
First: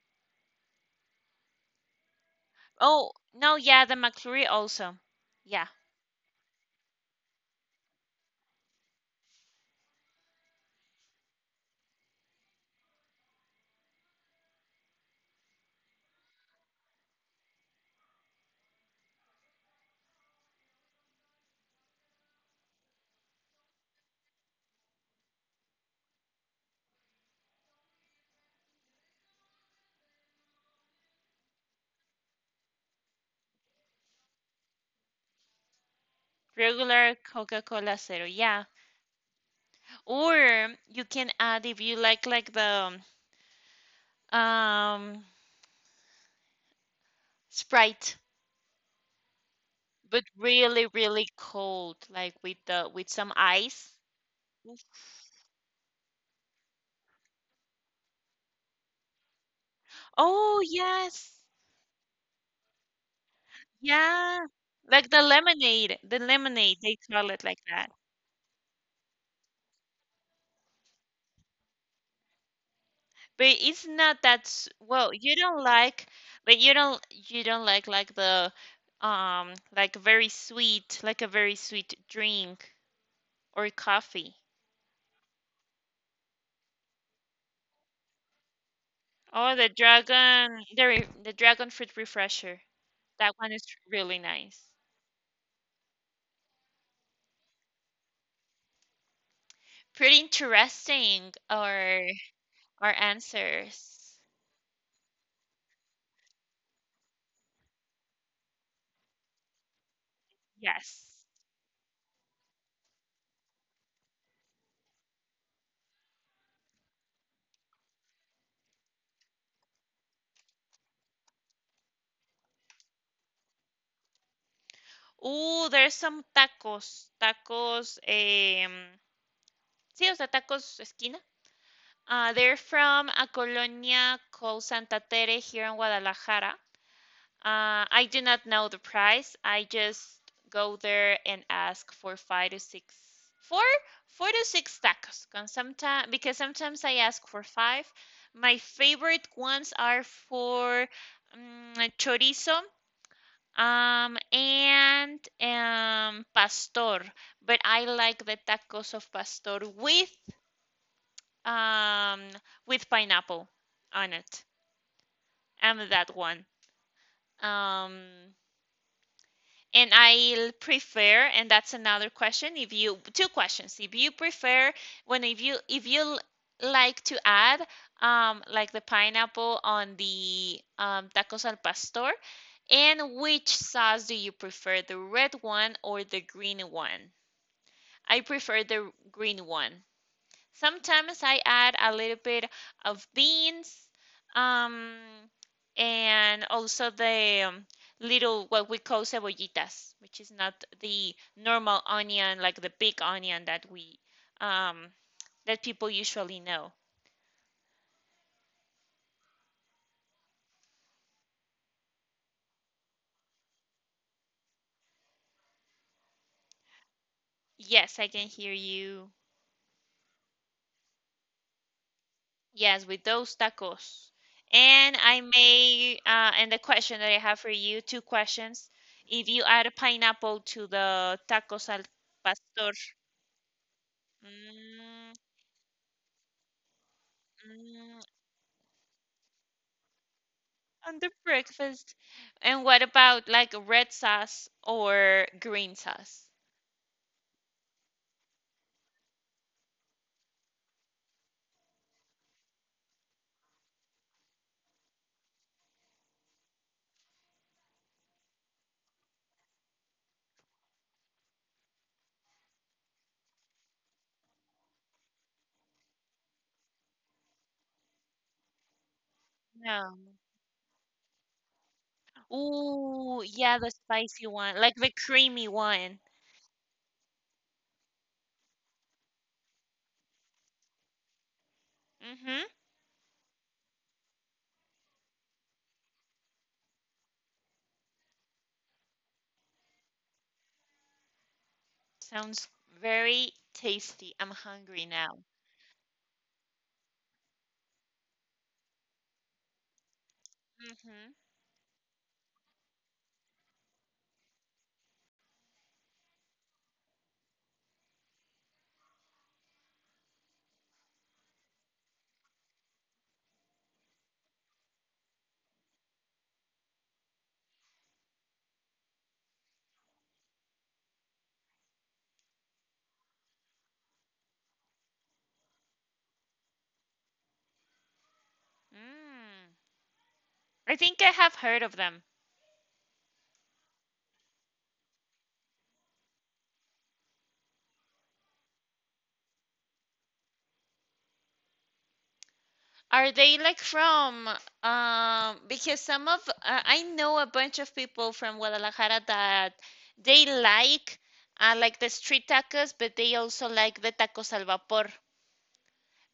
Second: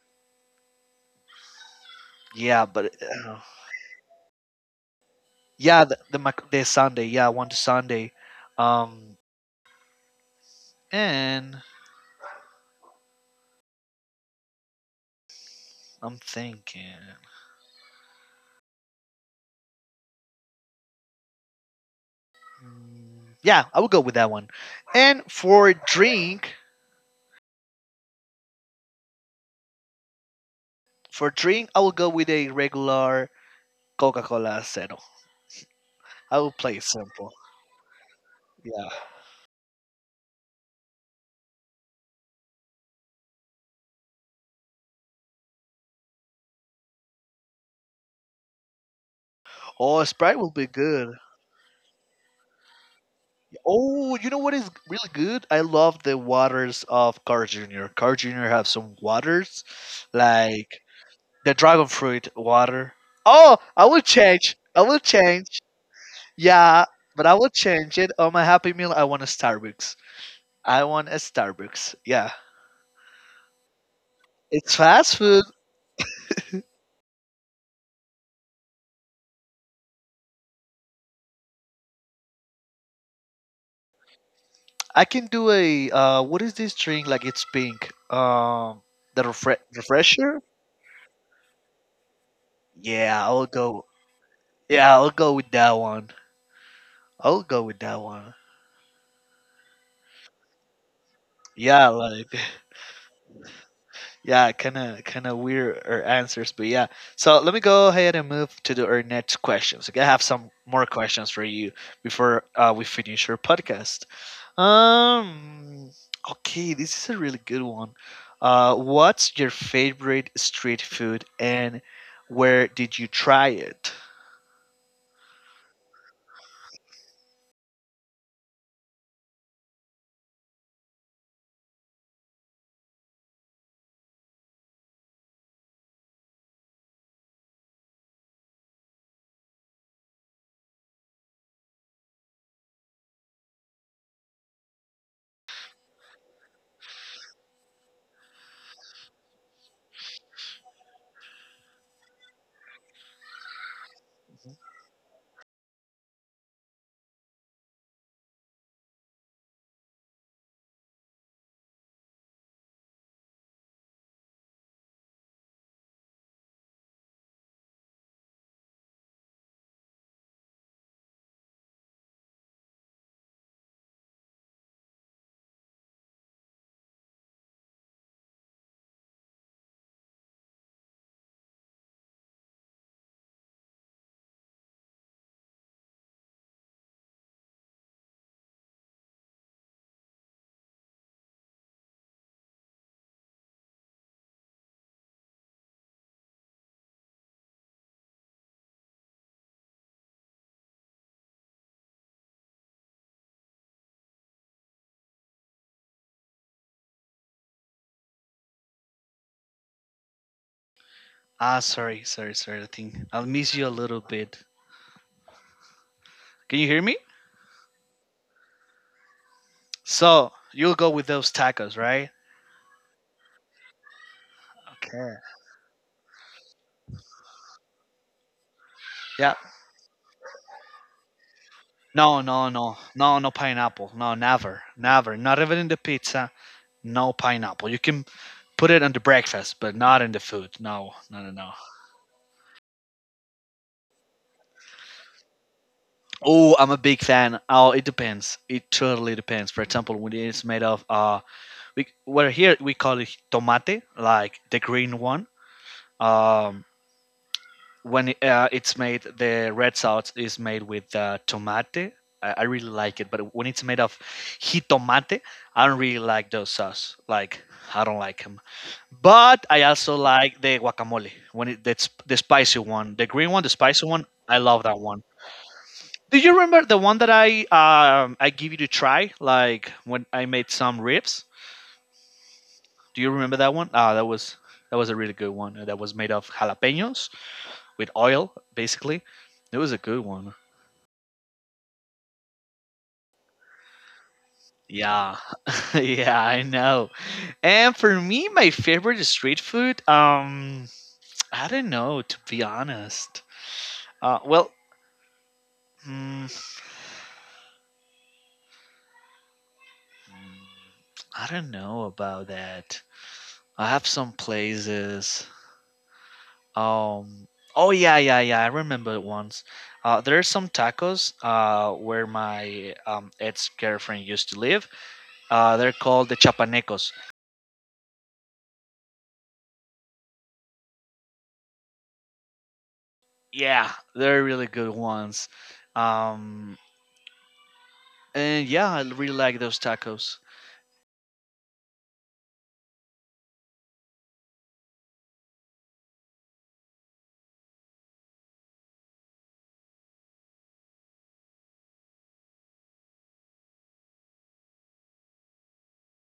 Speaker 1: Yeah, but
Speaker 2: Oh,
Speaker 1: uh,
Speaker 2: no, yeah, the McFlurry also. Yeah,
Speaker 1: yeah, the the, Mac- the Sunday. Yeah, I want the Sunday. Um, and I'm thinking. Yeah, I will go with that one. And for drink, for drink, I will go with a regular Coca-Cola Zero. I will play it
Speaker 2: regular
Speaker 1: simple.
Speaker 2: Coca-Cola Zero. Yeah.
Speaker 1: Yeah.
Speaker 2: Or you can add if you like like the um Sprite,
Speaker 1: Oh,
Speaker 2: but
Speaker 1: Sprite will be
Speaker 2: really
Speaker 1: good.
Speaker 2: really cold, like with the with some ice.
Speaker 1: Oh, you know what is really good? I love the waters of Car Junior. Car Junior have some waters,
Speaker 2: Oh,
Speaker 1: like
Speaker 2: yes.
Speaker 1: the dragon fruit water. Oh, I will
Speaker 2: Yeah.
Speaker 1: change. I will
Speaker 2: Like the
Speaker 1: change.
Speaker 2: lemonade, the lemonade,
Speaker 1: Yeah,
Speaker 2: they
Speaker 1: but
Speaker 2: call
Speaker 1: I
Speaker 2: it
Speaker 1: will
Speaker 2: like that.
Speaker 1: change it on my Happy Meal. I want a Starbucks. I want a Starbucks. Yeah.
Speaker 2: But it's not that, s-
Speaker 1: It's
Speaker 2: well,
Speaker 1: fast
Speaker 2: you
Speaker 1: food.
Speaker 2: don't like, but you don't, you don't like like the, um, like very sweet, like a very sweet drink or coffee.
Speaker 1: I can do a uh, what is this drink? Like it's pink. Um, the
Speaker 2: Oh,
Speaker 1: refre-
Speaker 2: the
Speaker 1: refresher.
Speaker 2: dragon, the re- the dragon fruit refresher.
Speaker 1: Yeah,
Speaker 2: That
Speaker 1: I'll
Speaker 2: one is
Speaker 1: go.
Speaker 2: really nice.
Speaker 1: Yeah, I'll go with that one. I'll go with that one.
Speaker 2: Pretty interesting,
Speaker 1: Yeah,
Speaker 2: our
Speaker 1: like
Speaker 2: our answers.
Speaker 1: <laughs> yeah, kind of kind of weird uh, answers, but yeah. So let me go ahead and move to the, our next questions. Okay, I have some more
Speaker 2: Yes.
Speaker 1: questions for you before uh, we finish our podcast. Um. Okay, this is a really good one. Uh, what's your favorite street food, and where did you try it?
Speaker 2: Uh, there's some tacos, tacos, um, sí, o sea, tacos esquina. Uh, they're from a colonia called Santa Tere here in Guadalajara. Uh, I do not know the price. I just go there and ask for five to six, four, four to six tacos. Cause sometimes, because sometimes I ask for five. My favorite ones are for um, chorizo um, and um, pastor, but I like the tacos of pastor with um with pineapple on it. And that one. Um, And I'll prefer, and that's another question. If you two questions, If you prefer, when if you if you like to add, um, like the pineapple on the um, tacos al pastor, and which sauce do you prefer, the red one or the green one? I prefer the green one. Sometimes I add a little bit of beans, um, and also the um, little what we call cebollitas, which is not the normal onion like the big onion that we um, that people usually know.
Speaker 1: Ah, sorry, sorry, sorry. I think I'll miss you a little bit. Can you hear me?
Speaker 2: Yes, I can hear you.
Speaker 1: So you'll go with those tacos, right?
Speaker 2: Yes, with those tacos. And
Speaker 1: Okay.
Speaker 2: I may, uh, and the question that I have for you, two questions. If
Speaker 1: Yeah.
Speaker 2: you add a pineapple to the tacos al
Speaker 1: No, no,
Speaker 2: pastor,
Speaker 1: no, no, no pineapple. No, never,
Speaker 2: mm,
Speaker 1: never. Not even in the pizza. No pineapple. You can
Speaker 2: Mm,
Speaker 1: put it on the breakfast, but not in the food. No,
Speaker 2: on the
Speaker 1: no, no, no.
Speaker 2: breakfast. And what about like red sauce or green sauce?
Speaker 1: Oh, I'm a big fan. Oh, it depends. It totally depends. For example, when it's made of uh, we well here we call it tomate, like the green one. Um, when it, uh, it's made, the red sauce is made with uh, tomate. I, I really like it, but when it's made of jitomate, I don't really like those sauce. Like I don't like them. But I also
Speaker 2: No.
Speaker 1: like the guacamole when it that's the spicy one, the
Speaker 2: Ooh,
Speaker 1: green one, the
Speaker 2: yeah, the
Speaker 1: spicy one.
Speaker 2: spicy
Speaker 1: I
Speaker 2: one,
Speaker 1: love
Speaker 2: like
Speaker 1: that
Speaker 2: the
Speaker 1: one.
Speaker 2: creamy one.
Speaker 1: Do you remember the one that I um, I give you to try? Like when I made some ribs.
Speaker 2: Mm-hmm.
Speaker 1: Do you remember that one? Ah, that was that was a really good one. uh, That was made of jalapenos with oil, basically. It was a good one.
Speaker 2: Sounds very tasty. I'm hungry
Speaker 1: Yeah,
Speaker 2: now.
Speaker 1: <laughs> yeah, I know. And for me, my favorite street food. Um,
Speaker 2: Mm-hmm.
Speaker 1: I don't know to be honest. Uh, well, mm, I don't know about that. I have some places. Um. Oh yeah, yeah, yeah. I remember it once. Uh, there are some tacos uh, where my um, ex-girlfriend used to live. Uh, they're called the chapanecos.
Speaker 2: Mm. I think I have heard of them.
Speaker 1: Yeah, they're really good ones. Um, and yeah, I really like those tacos.
Speaker 2: Are they like from um because some of uh, I know a bunch of people from Guadalajara that they like uh, like the street tacos, but they also like the tacos al vapor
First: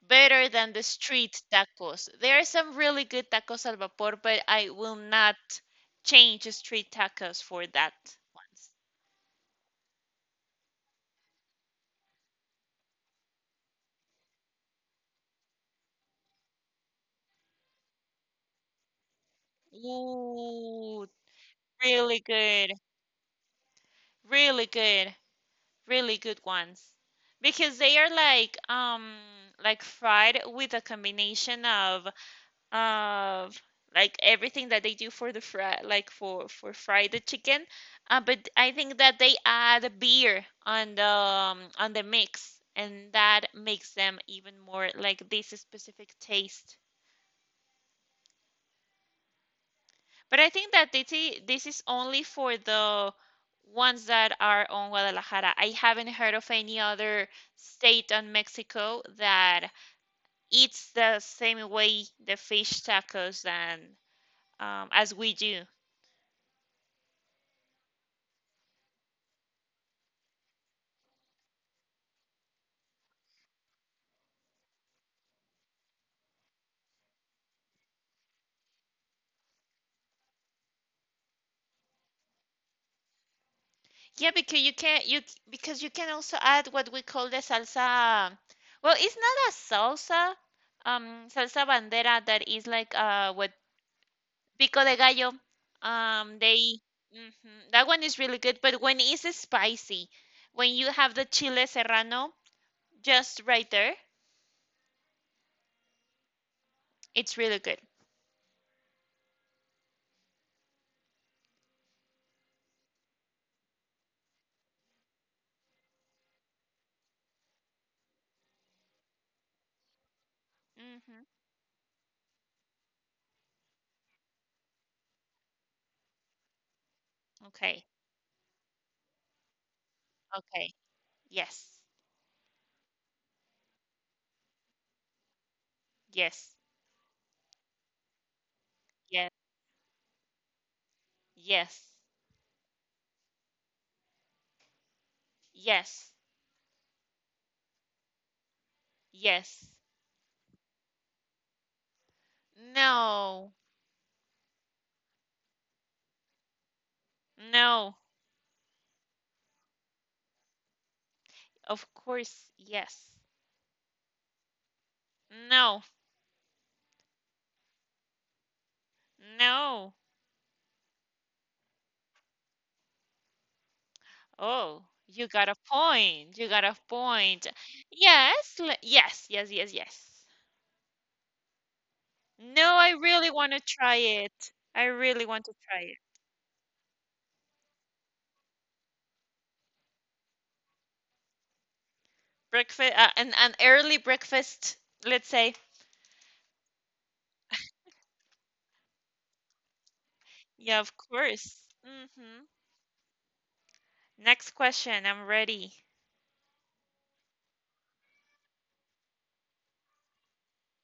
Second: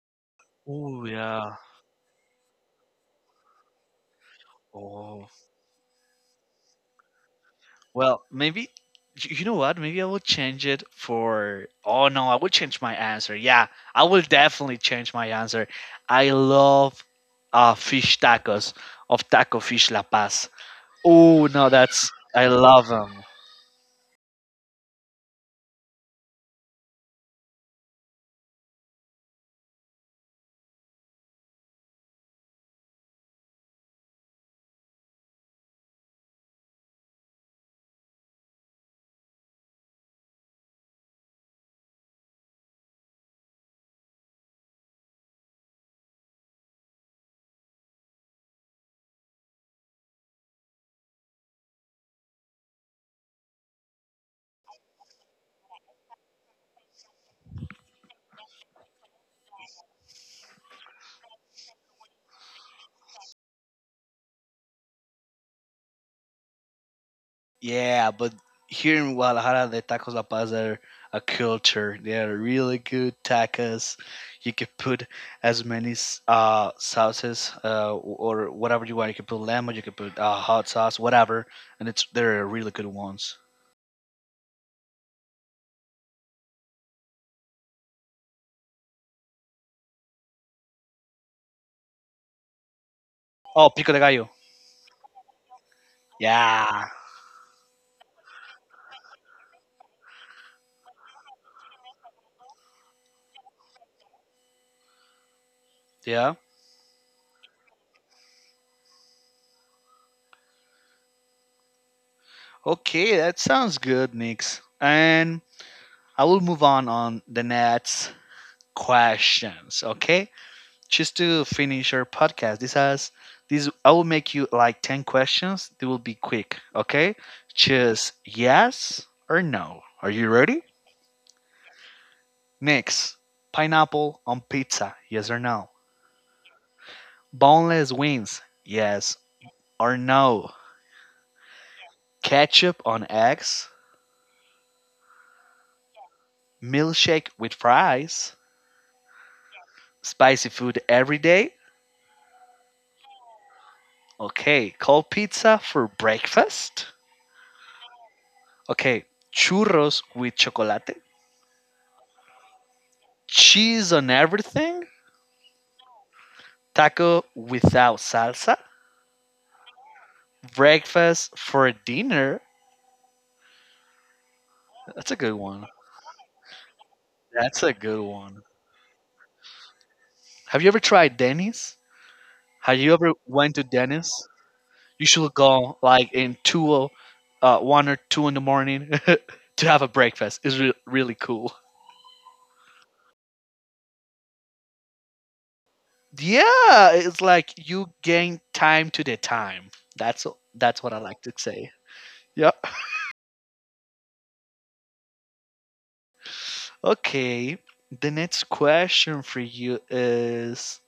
Speaker 2: better than the
Speaker 1: Oh
Speaker 2: street
Speaker 1: yeah.
Speaker 2: tacos. There are some really good tacos al vapor, but I will
Speaker 1: Oh.
Speaker 2: not change street tacos for that
Speaker 1: Well, maybe
Speaker 2: ones.
Speaker 1: y- you know what? Maybe I will change it for. Oh no, I will change my answer. Yeah, I will definitely change my answer. I love uh, fish tacos of Taco Fish La Paz.
Speaker 2: Ooh,
Speaker 1: Oh no, that's
Speaker 2: really
Speaker 1: I
Speaker 2: good.
Speaker 1: love them.
Speaker 2: Really good. Really good ones because they are like um like fried with a combination of of like everything that they do for the fry like for for fry the chicken uh, but I think that they add beer on the um, on the mix, and that makes them even more like this specific taste. But I think that this is, this is only for the ones that are on Guadalajara. I haven't heard of any other state on Mexico that eats the same way the fish tacos than um, as we do.
Speaker 1: Yeah, but here in Guadalajara, the tacos la paz are a culture. They are really good tacos. You could put as many s- uh, sauces uh, or whatever you want. You could put lemon, you could put uh, hot sauce, whatever, and it's they're really good ones.
Speaker 2: Yeah, because you can you c- because you can also add what we call the salsa. Well, it's not a salsa, um, salsa bandera that is like uh, what
Speaker 1: Oh, pico de gallo.
Speaker 2: pico de gallo. Um, they
Speaker 1: Yeah,
Speaker 2: mhm, that one is really good, but when it's spicy, when you have the chile serrano just right there,
Speaker 1: yeah.
Speaker 2: it's really good.
Speaker 1: Okay, that sounds good, Nix. And I will move on on the next questions. Okay. Just
Speaker 2: Hmm
Speaker 1: to finish our podcast, this has this I will make you like ten questions. They will be quick, okay?
Speaker 2: Okay.
Speaker 1: Just yes or no. Are you ready?
Speaker 2: Okay. Yes.
Speaker 1: Next, pineapple on pizza, yes or no?
Speaker 2: Yes.
Speaker 1: Boneless wings, yes
Speaker 2: Yes.
Speaker 1: or no?
Speaker 2: Yes.
Speaker 1: Ketchup on eggs,
Speaker 2: Yes.
Speaker 1: milkshake with fries,
Speaker 2: Yes.
Speaker 1: spicy food every day.
Speaker 2: No.
Speaker 1: Okay, cold pizza for breakfast.
Speaker 2: No.
Speaker 1: Okay, churros with chocolate,
Speaker 2: Of course, yes.
Speaker 1: cheese on everything.
Speaker 2: No.
Speaker 1: Taco without salsa.
Speaker 2: No.
Speaker 1: Breakfast for dinner.
Speaker 2: Oh,
Speaker 1: That's a
Speaker 2: you
Speaker 1: good
Speaker 2: got a
Speaker 1: one.
Speaker 2: point. You got a point.
Speaker 1: That's a good one.
Speaker 2: Yes. le- Yes. Yes. Yes. Yes.
Speaker 1: Have you ever tried Denny's?
Speaker 2: No,
Speaker 1: Have
Speaker 2: I
Speaker 1: you ever
Speaker 2: really want
Speaker 1: went
Speaker 2: to
Speaker 1: to
Speaker 2: try
Speaker 1: Denny's?
Speaker 2: it. I
Speaker 1: You
Speaker 2: really
Speaker 1: should
Speaker 2: want to
Speaker 1: go
Speaker 2: try it.
Speaker 1: like in two, o- uh, one or two in the morning <laughs> to have a breakfast. It's re- really cool.
Speaker 2: Breakfast, uh, an an early breakfast, let's say.
Speaker 1: Yeah, it's like you gain time to the time. That's that's
Speaker 2: Yeah,
Speaker 1: what I
Speaker 2: of
Speaker 1: like to
Speaker 2: course.
Speaker 1: say.
Speaker 2: Hmm
Speaker 1: Yeah.
Speaker 2: Next question. I'm ready.
Speaker 1: Okay. The next question for you is.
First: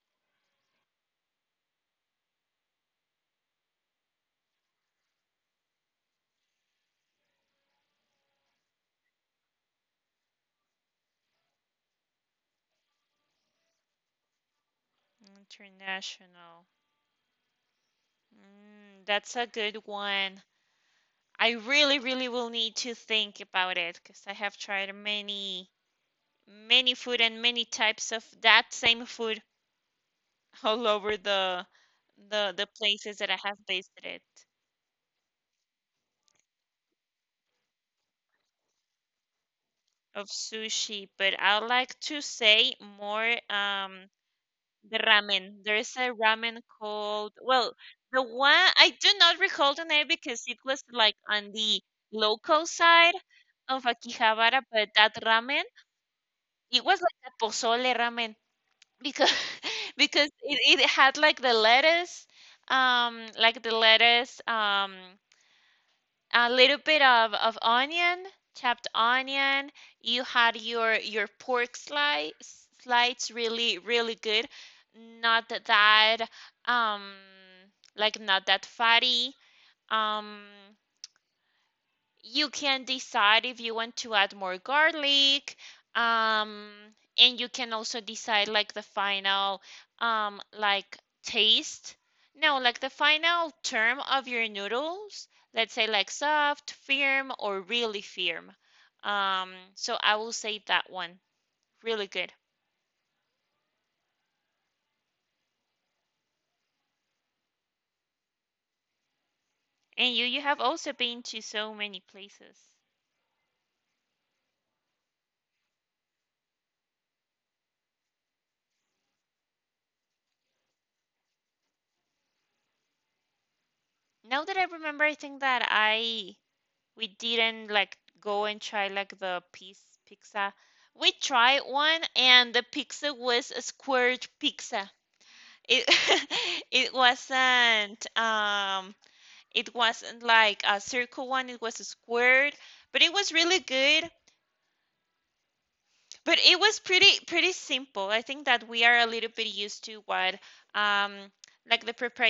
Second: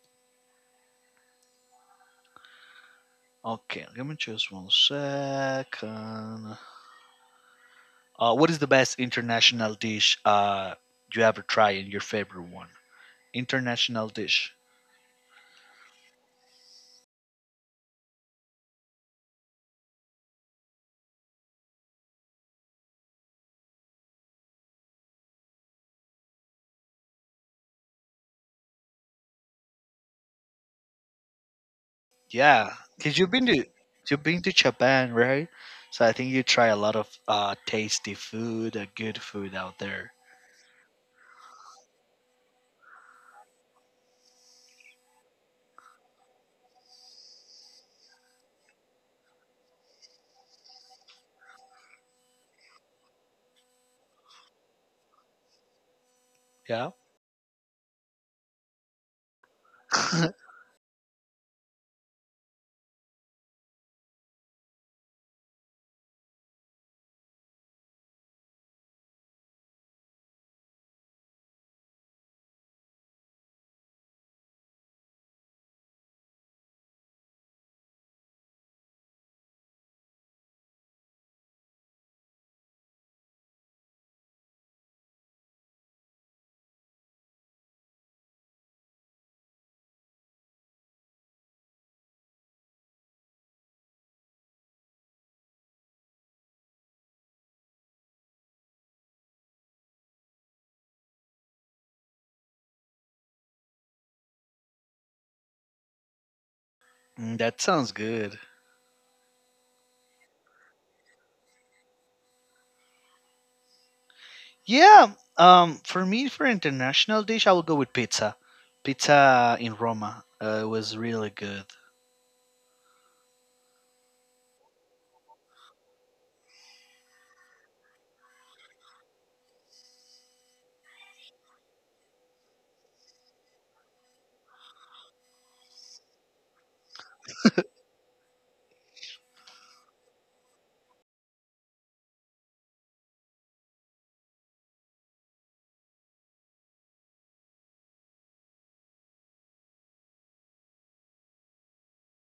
Speaker 1: Okay, give me just one second. Uh, what is the best international dish uh, you ever tried and your favorite one? International dish.
Speaker 2: International. Mm, that's a good one. I really, really will need to think about it because I have tried many, many food and many types of that same food all over the the the
Speaker 1: Yeah, because
Speaker 2: places
Speaker 1: you've
Speaker 2: that I
Speaker 1: been
Speaker 2: have
Speaker 1: to
Speaker 2: visited.
Speaker 1: you've been to Japan, right? So I think you try a lot of uh, tasty food, uh, good food out there.
Speaker 2: Of sushi, but I like to say more um the ramen. There's a ramen called, well, the one I do not recall the name because it was like on the local side of Akihabara, but that ramen, it
Speaker 1: Yeah,
Speaker 2: was like a pozole ramen because <laughs> because
Speaker 1: <laughs>
Speaker 2: it, it had like the lettuce, um like the lettuce, um a little bit of, of onion, chopped onion. You had your your pork slice slides really really good. Not that um like not that fatty. Um you can decide if you want to add more garlic, um and you can also decide like the final um like taste, no, like the final term of your noodles, let's say like soft, firm or really firm. Um so I will say that one. Really good.
Speaker 1: Mm, that sounds good.
Speaker 2: And you you have also been to so many places.
Speaker 1: Yeah, um, for me, for international dish, I will go with pizza. Pizza in Roma uh, was really good.
Speaker 2: Now that I remember, I think that I we didn't like go and try like the piece pizza. We tried one, and the pizza was a squared pizza. It <laughs> it wasn't um it wasn't like a circle one, it was a squared, but it was really good. But it was pretty pretty simple. I think that we are a little bit used to what um like the prepare,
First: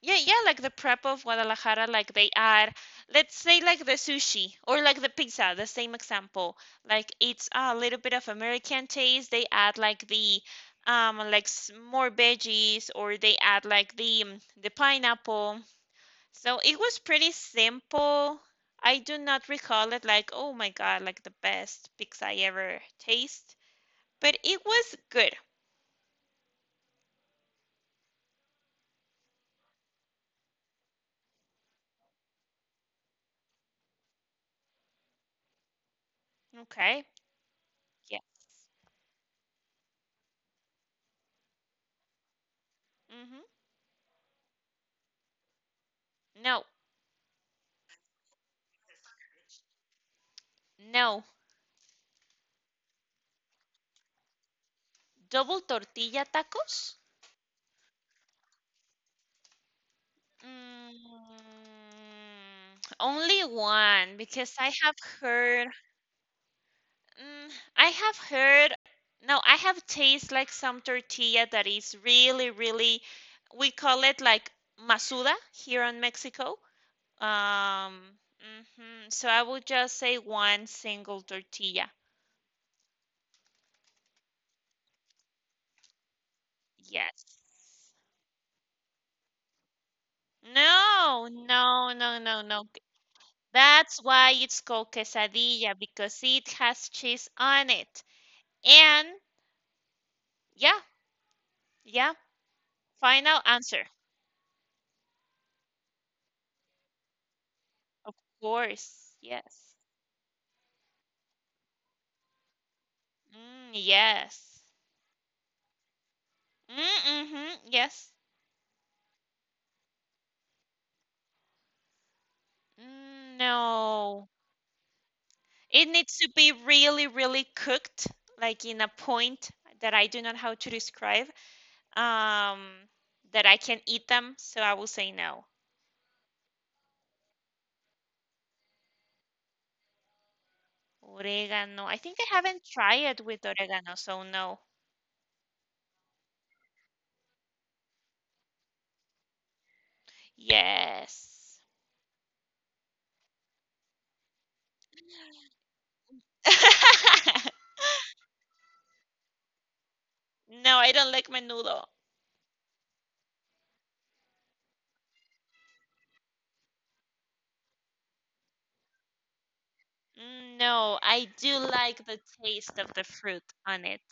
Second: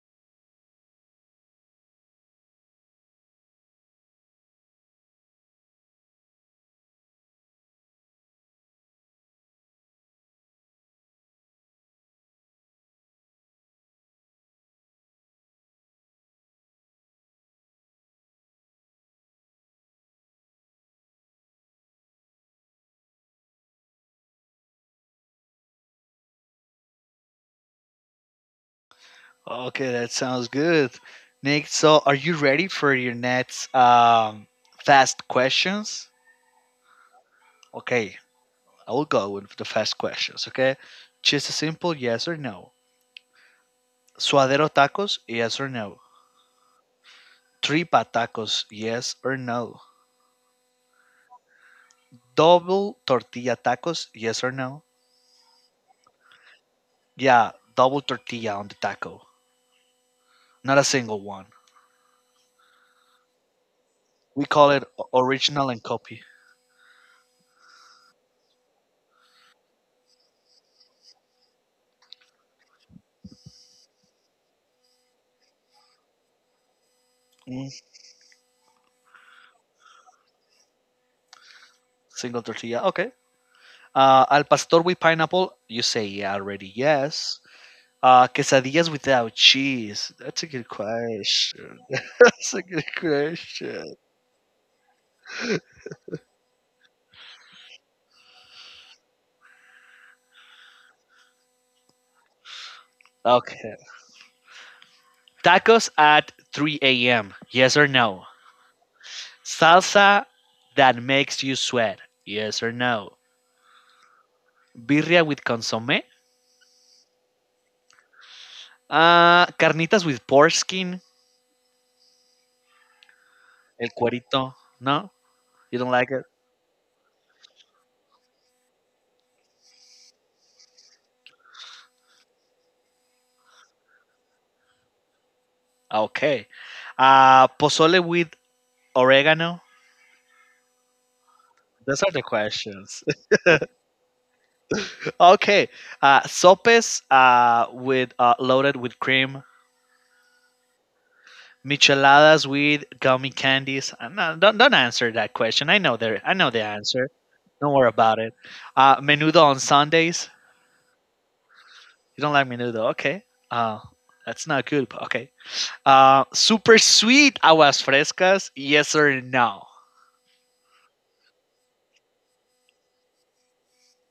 Speaker 2: yeah, yeah, like the prep of Guadalajara, like they add, let's say like the sushi or like the pizza, the same example. Like it's a little bit of American taste. They add like the um like s- more veggies, or they add like the um, the pineapple. So it was pretty simple. I do not recall it like, oh my God, like the best pizza I ever taste. But it was good.
Speaker 1: Okay, that sounds good. Nick, so are you ready for your next um, fast questions?
Speaker 2: Okay.
Speaker 1: Okay,
Speaker 2: Yes.
Speaker 1: I will go with the fast questions, okay? Just a simple yes or no.
Speaker 2: hmm
Speaker 1: Suadero tacos, yes or no.
Speaker 2: No,
Speaker 1: Tripa tacos, yes or no.
Speaker 2: no.
Speaker 1: Double tortilla tacos, yes or no.
Speaker 2: Double tortilla tacos?
Speaker 1: Yeah, double tortilla on the taco, not a
Speaker 2: Mm,
Speaker 1: single one.
Speaker 2: only one
Speaker 1: We
Speaker 2: because
Speaker 1: call
Speaker 2: I
Speaker 1: it
Speaker 2: have
Speaker 1: o- original
Speaker 2: heard,
Speaker 1: and copy.
Speaker 2: mm, I have heard, no, I have tasted like some tortilla that is really, really, we call it like masuda here in Mexico.
Speaker 1: Mm,
Speaker 2: Um, mhm, So I would just say one single tortilla.
Speaker 1: single tortilla, okay. Uh, al pastor with pineapple, you say yeah already,
Speaker 2: Yes.
Speaker 1: yes. Uh, quesadillas without cheese. That's a good
Speaker 2: No,
Speaker 1: question.
Speaker 2: no, no,
Speaker 1: <laughs>
Speaker 2: no,
Speaker 1: That's a
Speaker 2: no.
Speaker 1: good question.
Speaker 2: That's why it's called quesadilla, because it has cheese on it. And yeah, yeah, final
Speaker 1: Okay.
Speaker 2: answer.
Speaker 1: Tacos at three a m. Yes or
Speaker 2: Of
Speaker 1: no?
Speaker 2: course, yes.
Speaker 1: Salsa that makes you sweat. Yes or no?
Speaker 2: Mm, yes.
Speaker 1: Birria with consomme?
Speaker 2: Mm, Mm-hmm, yes.
Speaker 1: Uh, carnitas with pork skin.
Speaker 2: Mm,
Speaker 1: El
Speaker 2: no.
Speaker 1: cuerito. No? You
Speaker 2: It
Speaker 1: don't like
Speaker 2: needs
Speaker 1: it?
Speaker 2: to be really, really cooked, like in a point that I do not know how to describe, um, that I can eat them. So I will say no.
Speaker 1: Okay. Uh, pozole with oregano.
Speaker 2: Oregano. I
Speaker 1: Those are
Speaker 2: think
Speaker 1: the
Speaker 2: I haven't tried
Speaker 1: questions.
Speaker 2: it with oregano, so no.
Speaker 1: <laughs> Okay. Uh, sopes uh, with uh, loaded with cream.
Speaker 2: Yes.
Speaker 1: Micheladas with gummy candies. Uh, No, don't don't answer that question. I know the I know the answer.
Speaker 2: <laughs>
Speaker 1: Don't worry about it. Uh, menudo on Sundays.
Speaker 2: No, I don't like menudo.
Speaker 1: You don't like menudo, okay? Uh, that's not good, but okay. Uh, super sweet aguas frescas. Yes or no?
Speaker 2: Mm, no, I do like the taste of the fruit on it.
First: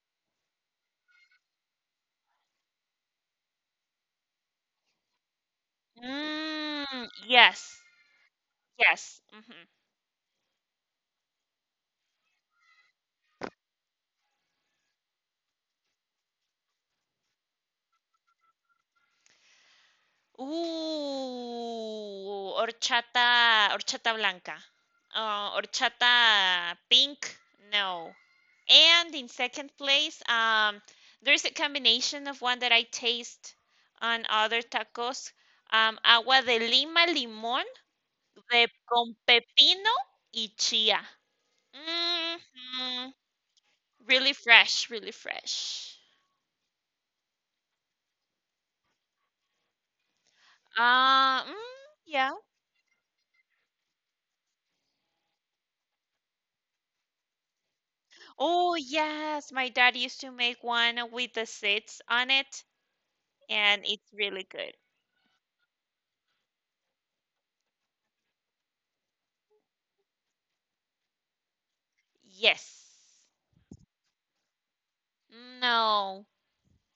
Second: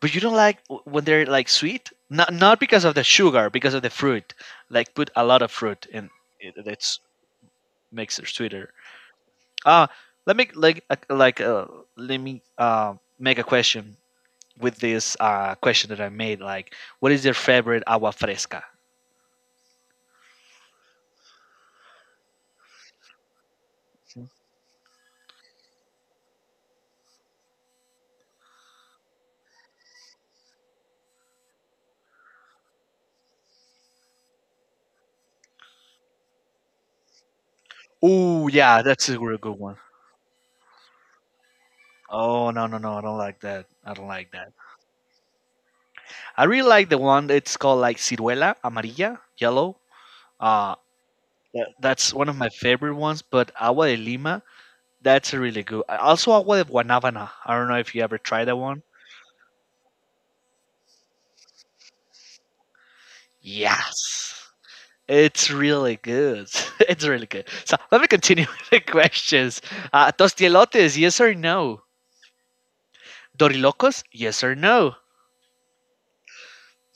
Speaker 1: But you don't like w- when they're like sweet. Not not because of the sugar, because of the fruit. Like put a lot of fruit in. It, that's
Speaker 2: Mm, yes,
Speaker 1: makes it sweeter.
Speaker 2: yes. hmm
Speaker 1: Uh, let me like uh, like uh, let me uh, make a question with this uh, question that I made, like, what is your favorite agua fresca?
Speaker 2: Uh, horchata, horchata blanca. Uh, horchata pink, no. And in second place, um, there's a combination of one that I taste on other tacos. Um, agua de lima, limón,
Speaker 1: Oh,
Speaker 2: de
Speaker 1: yeah, that's
Speaker 2: con
Speaker 1: a real good one.
Speaker 2: pepino y chia.
Speaker 1: Oh, no, no, no, I
Speaker 2: Mhm.
Speaker 1: don't like that. I don't like
Speaker 2: Really
Speaker 1: that.
Speaker 2: fresh, really fresh.
Speaker 1: I really like the one that's called like ciruela, amarilla, yellow. Uh,
Speaker 2: Uh, mm,
Speaker 1: tha- that's one
Speaker 2: yeah.
Speaker 1: of my favorite ones, but agua de Lima, that's a really good. uh, Also, agua de Guanabana. I don't know if you ever tried that
Speaker 2: Oh,
Speaker 1: one.
Speaker 2: yes. My dad used to make one with the seeds on it, and it's
Speaker 1: Yes.
Speaker 2: really good.
Speaker 1: It's really good. <laughs> It's really good. So let me continue <laughs> with the questions. Uh, tostielotes, yes or no?
Speaker 2: Yes.
Speaker 1: Dorilocos? Yes or no?
Speaker 2: No.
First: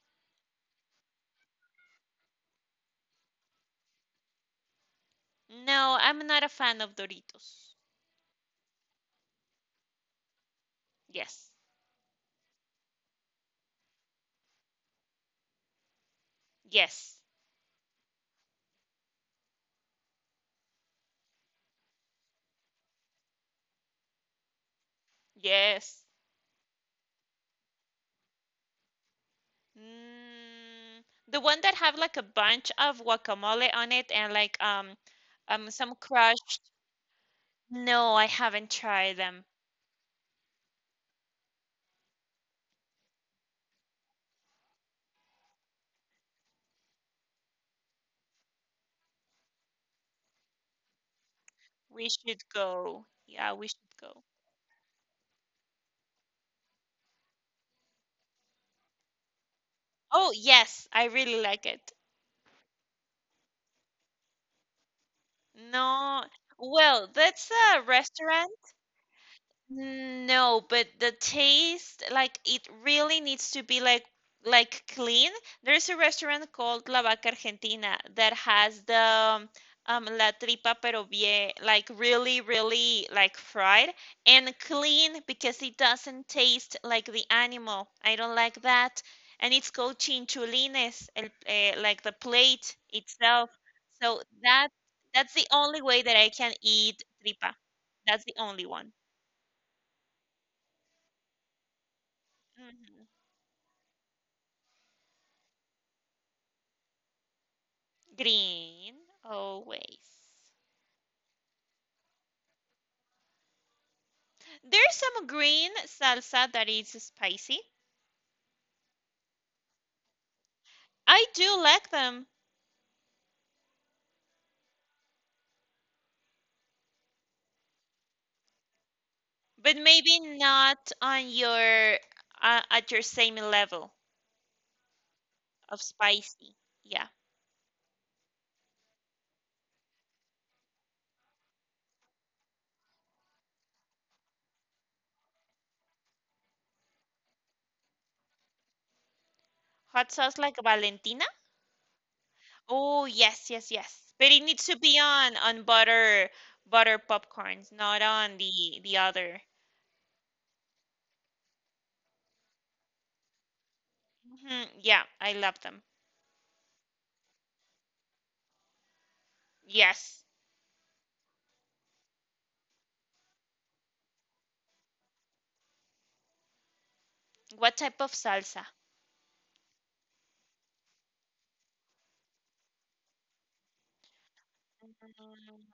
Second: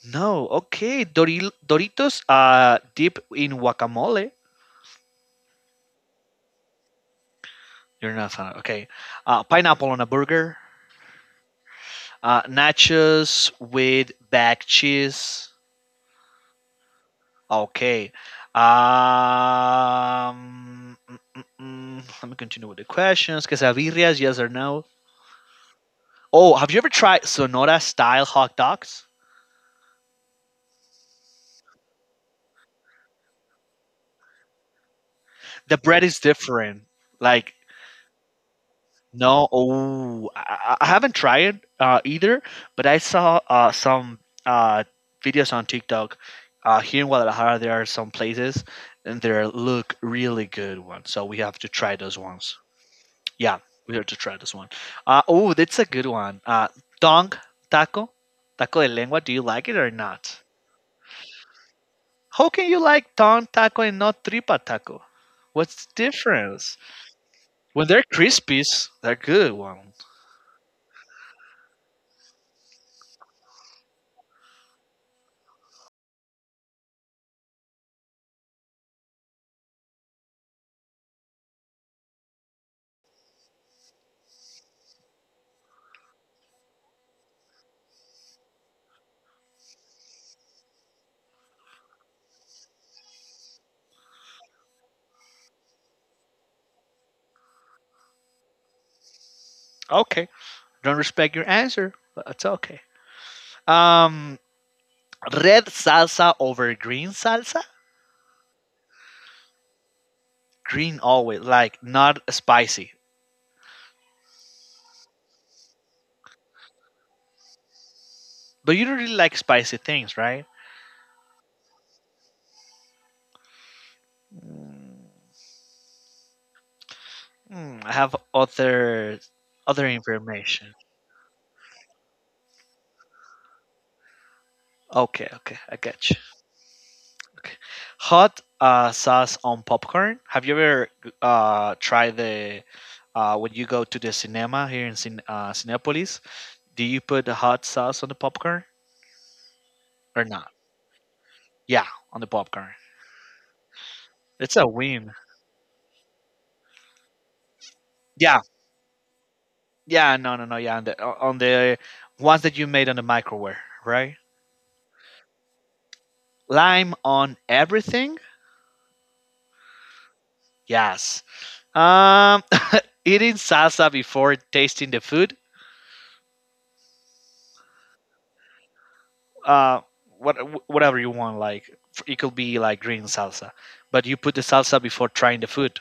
Speaker 1: No. Okay. Doril- Doritos uh, dip in guacamole.
Speaker 2: No, I'm not a fan of Doritos.
Speaker 1: You're not a fan. Okay. Uh, pineapple on a burger.
Speaker 2: Yes.
Speaker 1: Uh, nachos with bag cheese.
Speaker 2: Yes.
Speaker 1: Okay. Um, mm, mm, mm, Let me continue with the questions. Quesadillas, yes or no?
Speaker 2: Yes.
Speaker 1: Oh, have you ever tried Sonora style hot dogs?
Speaker 2: Mm, the one that have like a bunch of guacamole on it and like um um
Speaker 1: The
Speaker 2: some
Speaker 1: bread is
Speaker 2: crushed.
Speaker 1: different. Like
Speaker 2: No, I haven't tried them.
Speaker 1: no, oh, I, I I haven't tried it uh, either, but I saw uh, some uh, videos on TikTok. Uh, here in Guadalajara, there are some places and they look really good ones. So we have to try
Speaker 2: We
Speaker 1: those
Speaker 2: should
Speaker 1: ones.
Speaker 2: go. Yeah,
Speaker 1: Yeah,
Speaker 2: we
Speaker 1: we
Speaker 2: should
Speaker 1: have to
Speaker 2: go.
Speaker 1: try this one. Uh, oh, that's a good one. Uh, tongue taco, taco de lengua. Do you like it or
Speaker 2: Oh,
Speaker 1: not?
Speaker 2: yes. I really like it.
Speaker 1: How can you like tongue taco and not tripa taco? What's the
Speaker 2: No.
Speaker 1: difference?
Speaker 2: Well, that's a
Speaker 1: When they're
Speaker 2: restaurant,
Speaker 1: crispies, they're good ones.
Speaker 2: no, but the taste, like it really needs to be like like clean. There's a restaurant called La Vaca Argentina that has the um um, la tripa pero bien, like really, really like fried and clean because it doesn't taste like the animal. I don't like that. And it's called chinchulines, el, eh, like the plate itself. So that that's the only way that I can eat tripa. That's the only one.
Speaker 1: Okay. Don't respect your answer, but it's okay.
Speaker 2: Mm-hmm.
Speaker 1: Um, Red salsa over green salsa.
Speaker 2: Green, always.
Speaker 1: Green always, like not spicy.
Speaker 2: There's some green salsa that is spicy.
Speaker 1: But you don't really like spicy things, right?
Speaker 2: I do like them,
Speaker 1: Hmm, I have other
Speaker 2: but
Speaker 1: other
Speaker 2: maybe
Speaker 1: information.
Speaker 2: not on your, uh, at your same level
Speaker 1: Okay, okay, I
Speaker 2: of
Speaker 1: get you.
Speaker 2: spicy. Yeah.
Speaker 1: Okay. Hot uh, sauce on popcorn. Have you ever uh, tried the uh, when you go to the cinema here in Cin- uh, Cinepolis? Do you put the hot sauce on the popcorn
Speaker 2: Hot
Speaker 1: or
Speaker 2: sauce
Speaker 1: not?
Speaker 2: like Valentina?
Speaker 1: Yeah, on the popcorn.
Speaker 2: Oh, yes, yes, yes. But it
Speaker 1: It's a
Speaker 2: needs to be
Speaker 1: win.
Speaker 2: on on butter butter popcorns, not
Speaker 1: Yeah,
Speaker 2: on the the other.
Speaker 1: yeah, no, no, no, yeah. On the on the ones that you made on the microwave, right?
Speaker 2: Hmm Yeah, I love them.
Speaker 1: Lime on everything.
Speaker 2: Yes.
Speaker 1: Yes. Um, <laughs> Eating salsa before tasting the food.
Speaker 2: What type of salsa?
Speaker 1: Uh, what Whatever you want. Like it could be like green salsa, but you put the salsa before
Speaker 2: Mm.
Speaker 1: trying the food.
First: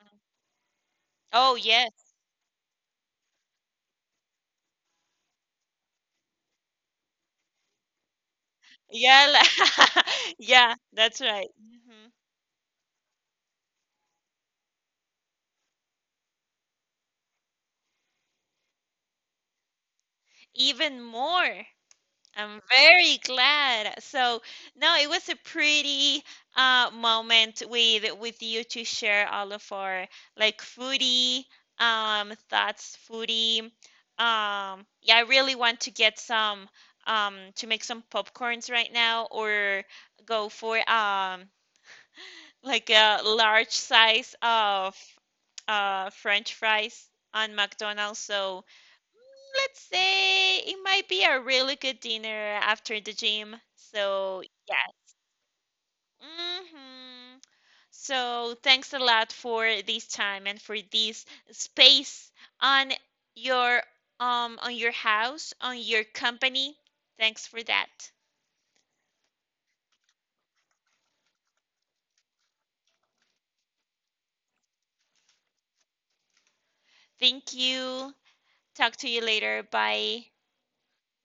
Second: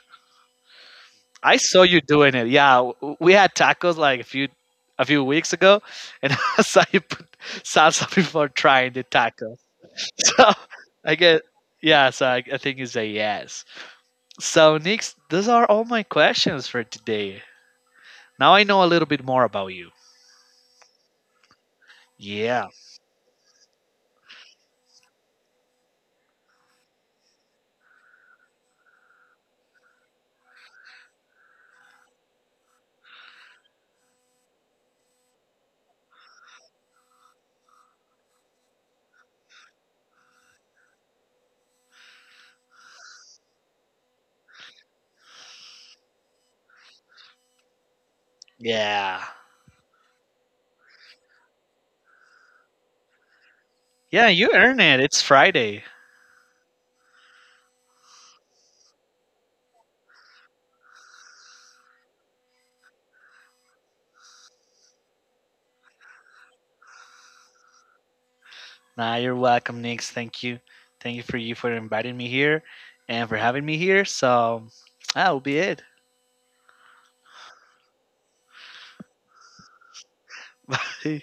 Speaker 2: Oh,
Speaker 1: I saw
Speaker 2: yes.
Speaker 1: you doing it. Yeah, w- we had tacos like a few a few weeks ago, and <laughs> I saw you put salsa <laughs> before trying the
Speaker 2: Yeah,
Speaker 1: taco.
Speaker 2: la- <laughs>
Speaker 1: So
Speaker 2: yeah,
Speaker 1: <laughs> I
Speaker 2: that's
Speaker 1: get
Speaker 2: right. hmm
Speaker 1: yeah, so I, I think it's a yes. So Nix, those are all my questions for today. Now I know a little bit more about you.
Speaker 2: Even more. I'm
Speaker 1: Yeah.
Speaker 2: very glad. So, no, it was a pretty uh moment with with you to share all of our like foodie um thoughts, foodie. Um, yeah, I really want to get some, um to make some popcorns right now, or go for um like a large size of uh, French fries on McDonald's. So
Speaker 1: Yeah.
Speaker 2: let's say it might be a really good dinner after the gym.
Speaker 1: Yeah,
Speaker 2: So
Speaker 1: you
Speaker 2: yeah.
Speaker 1: earn it. It's Friday.
Speaker 2: hmm So thanks a lot for this time and for this space on your, um on your house, on your company. Thanks for that.
Speaker 1: Nah, you're welcome, Nix. Thank you. Thank you for you for inviting me here and for having me here. So that'll be it.
Speaker 2: Thank you. Talk to you later. Bye.
Speaker 1: <laughs> Bye.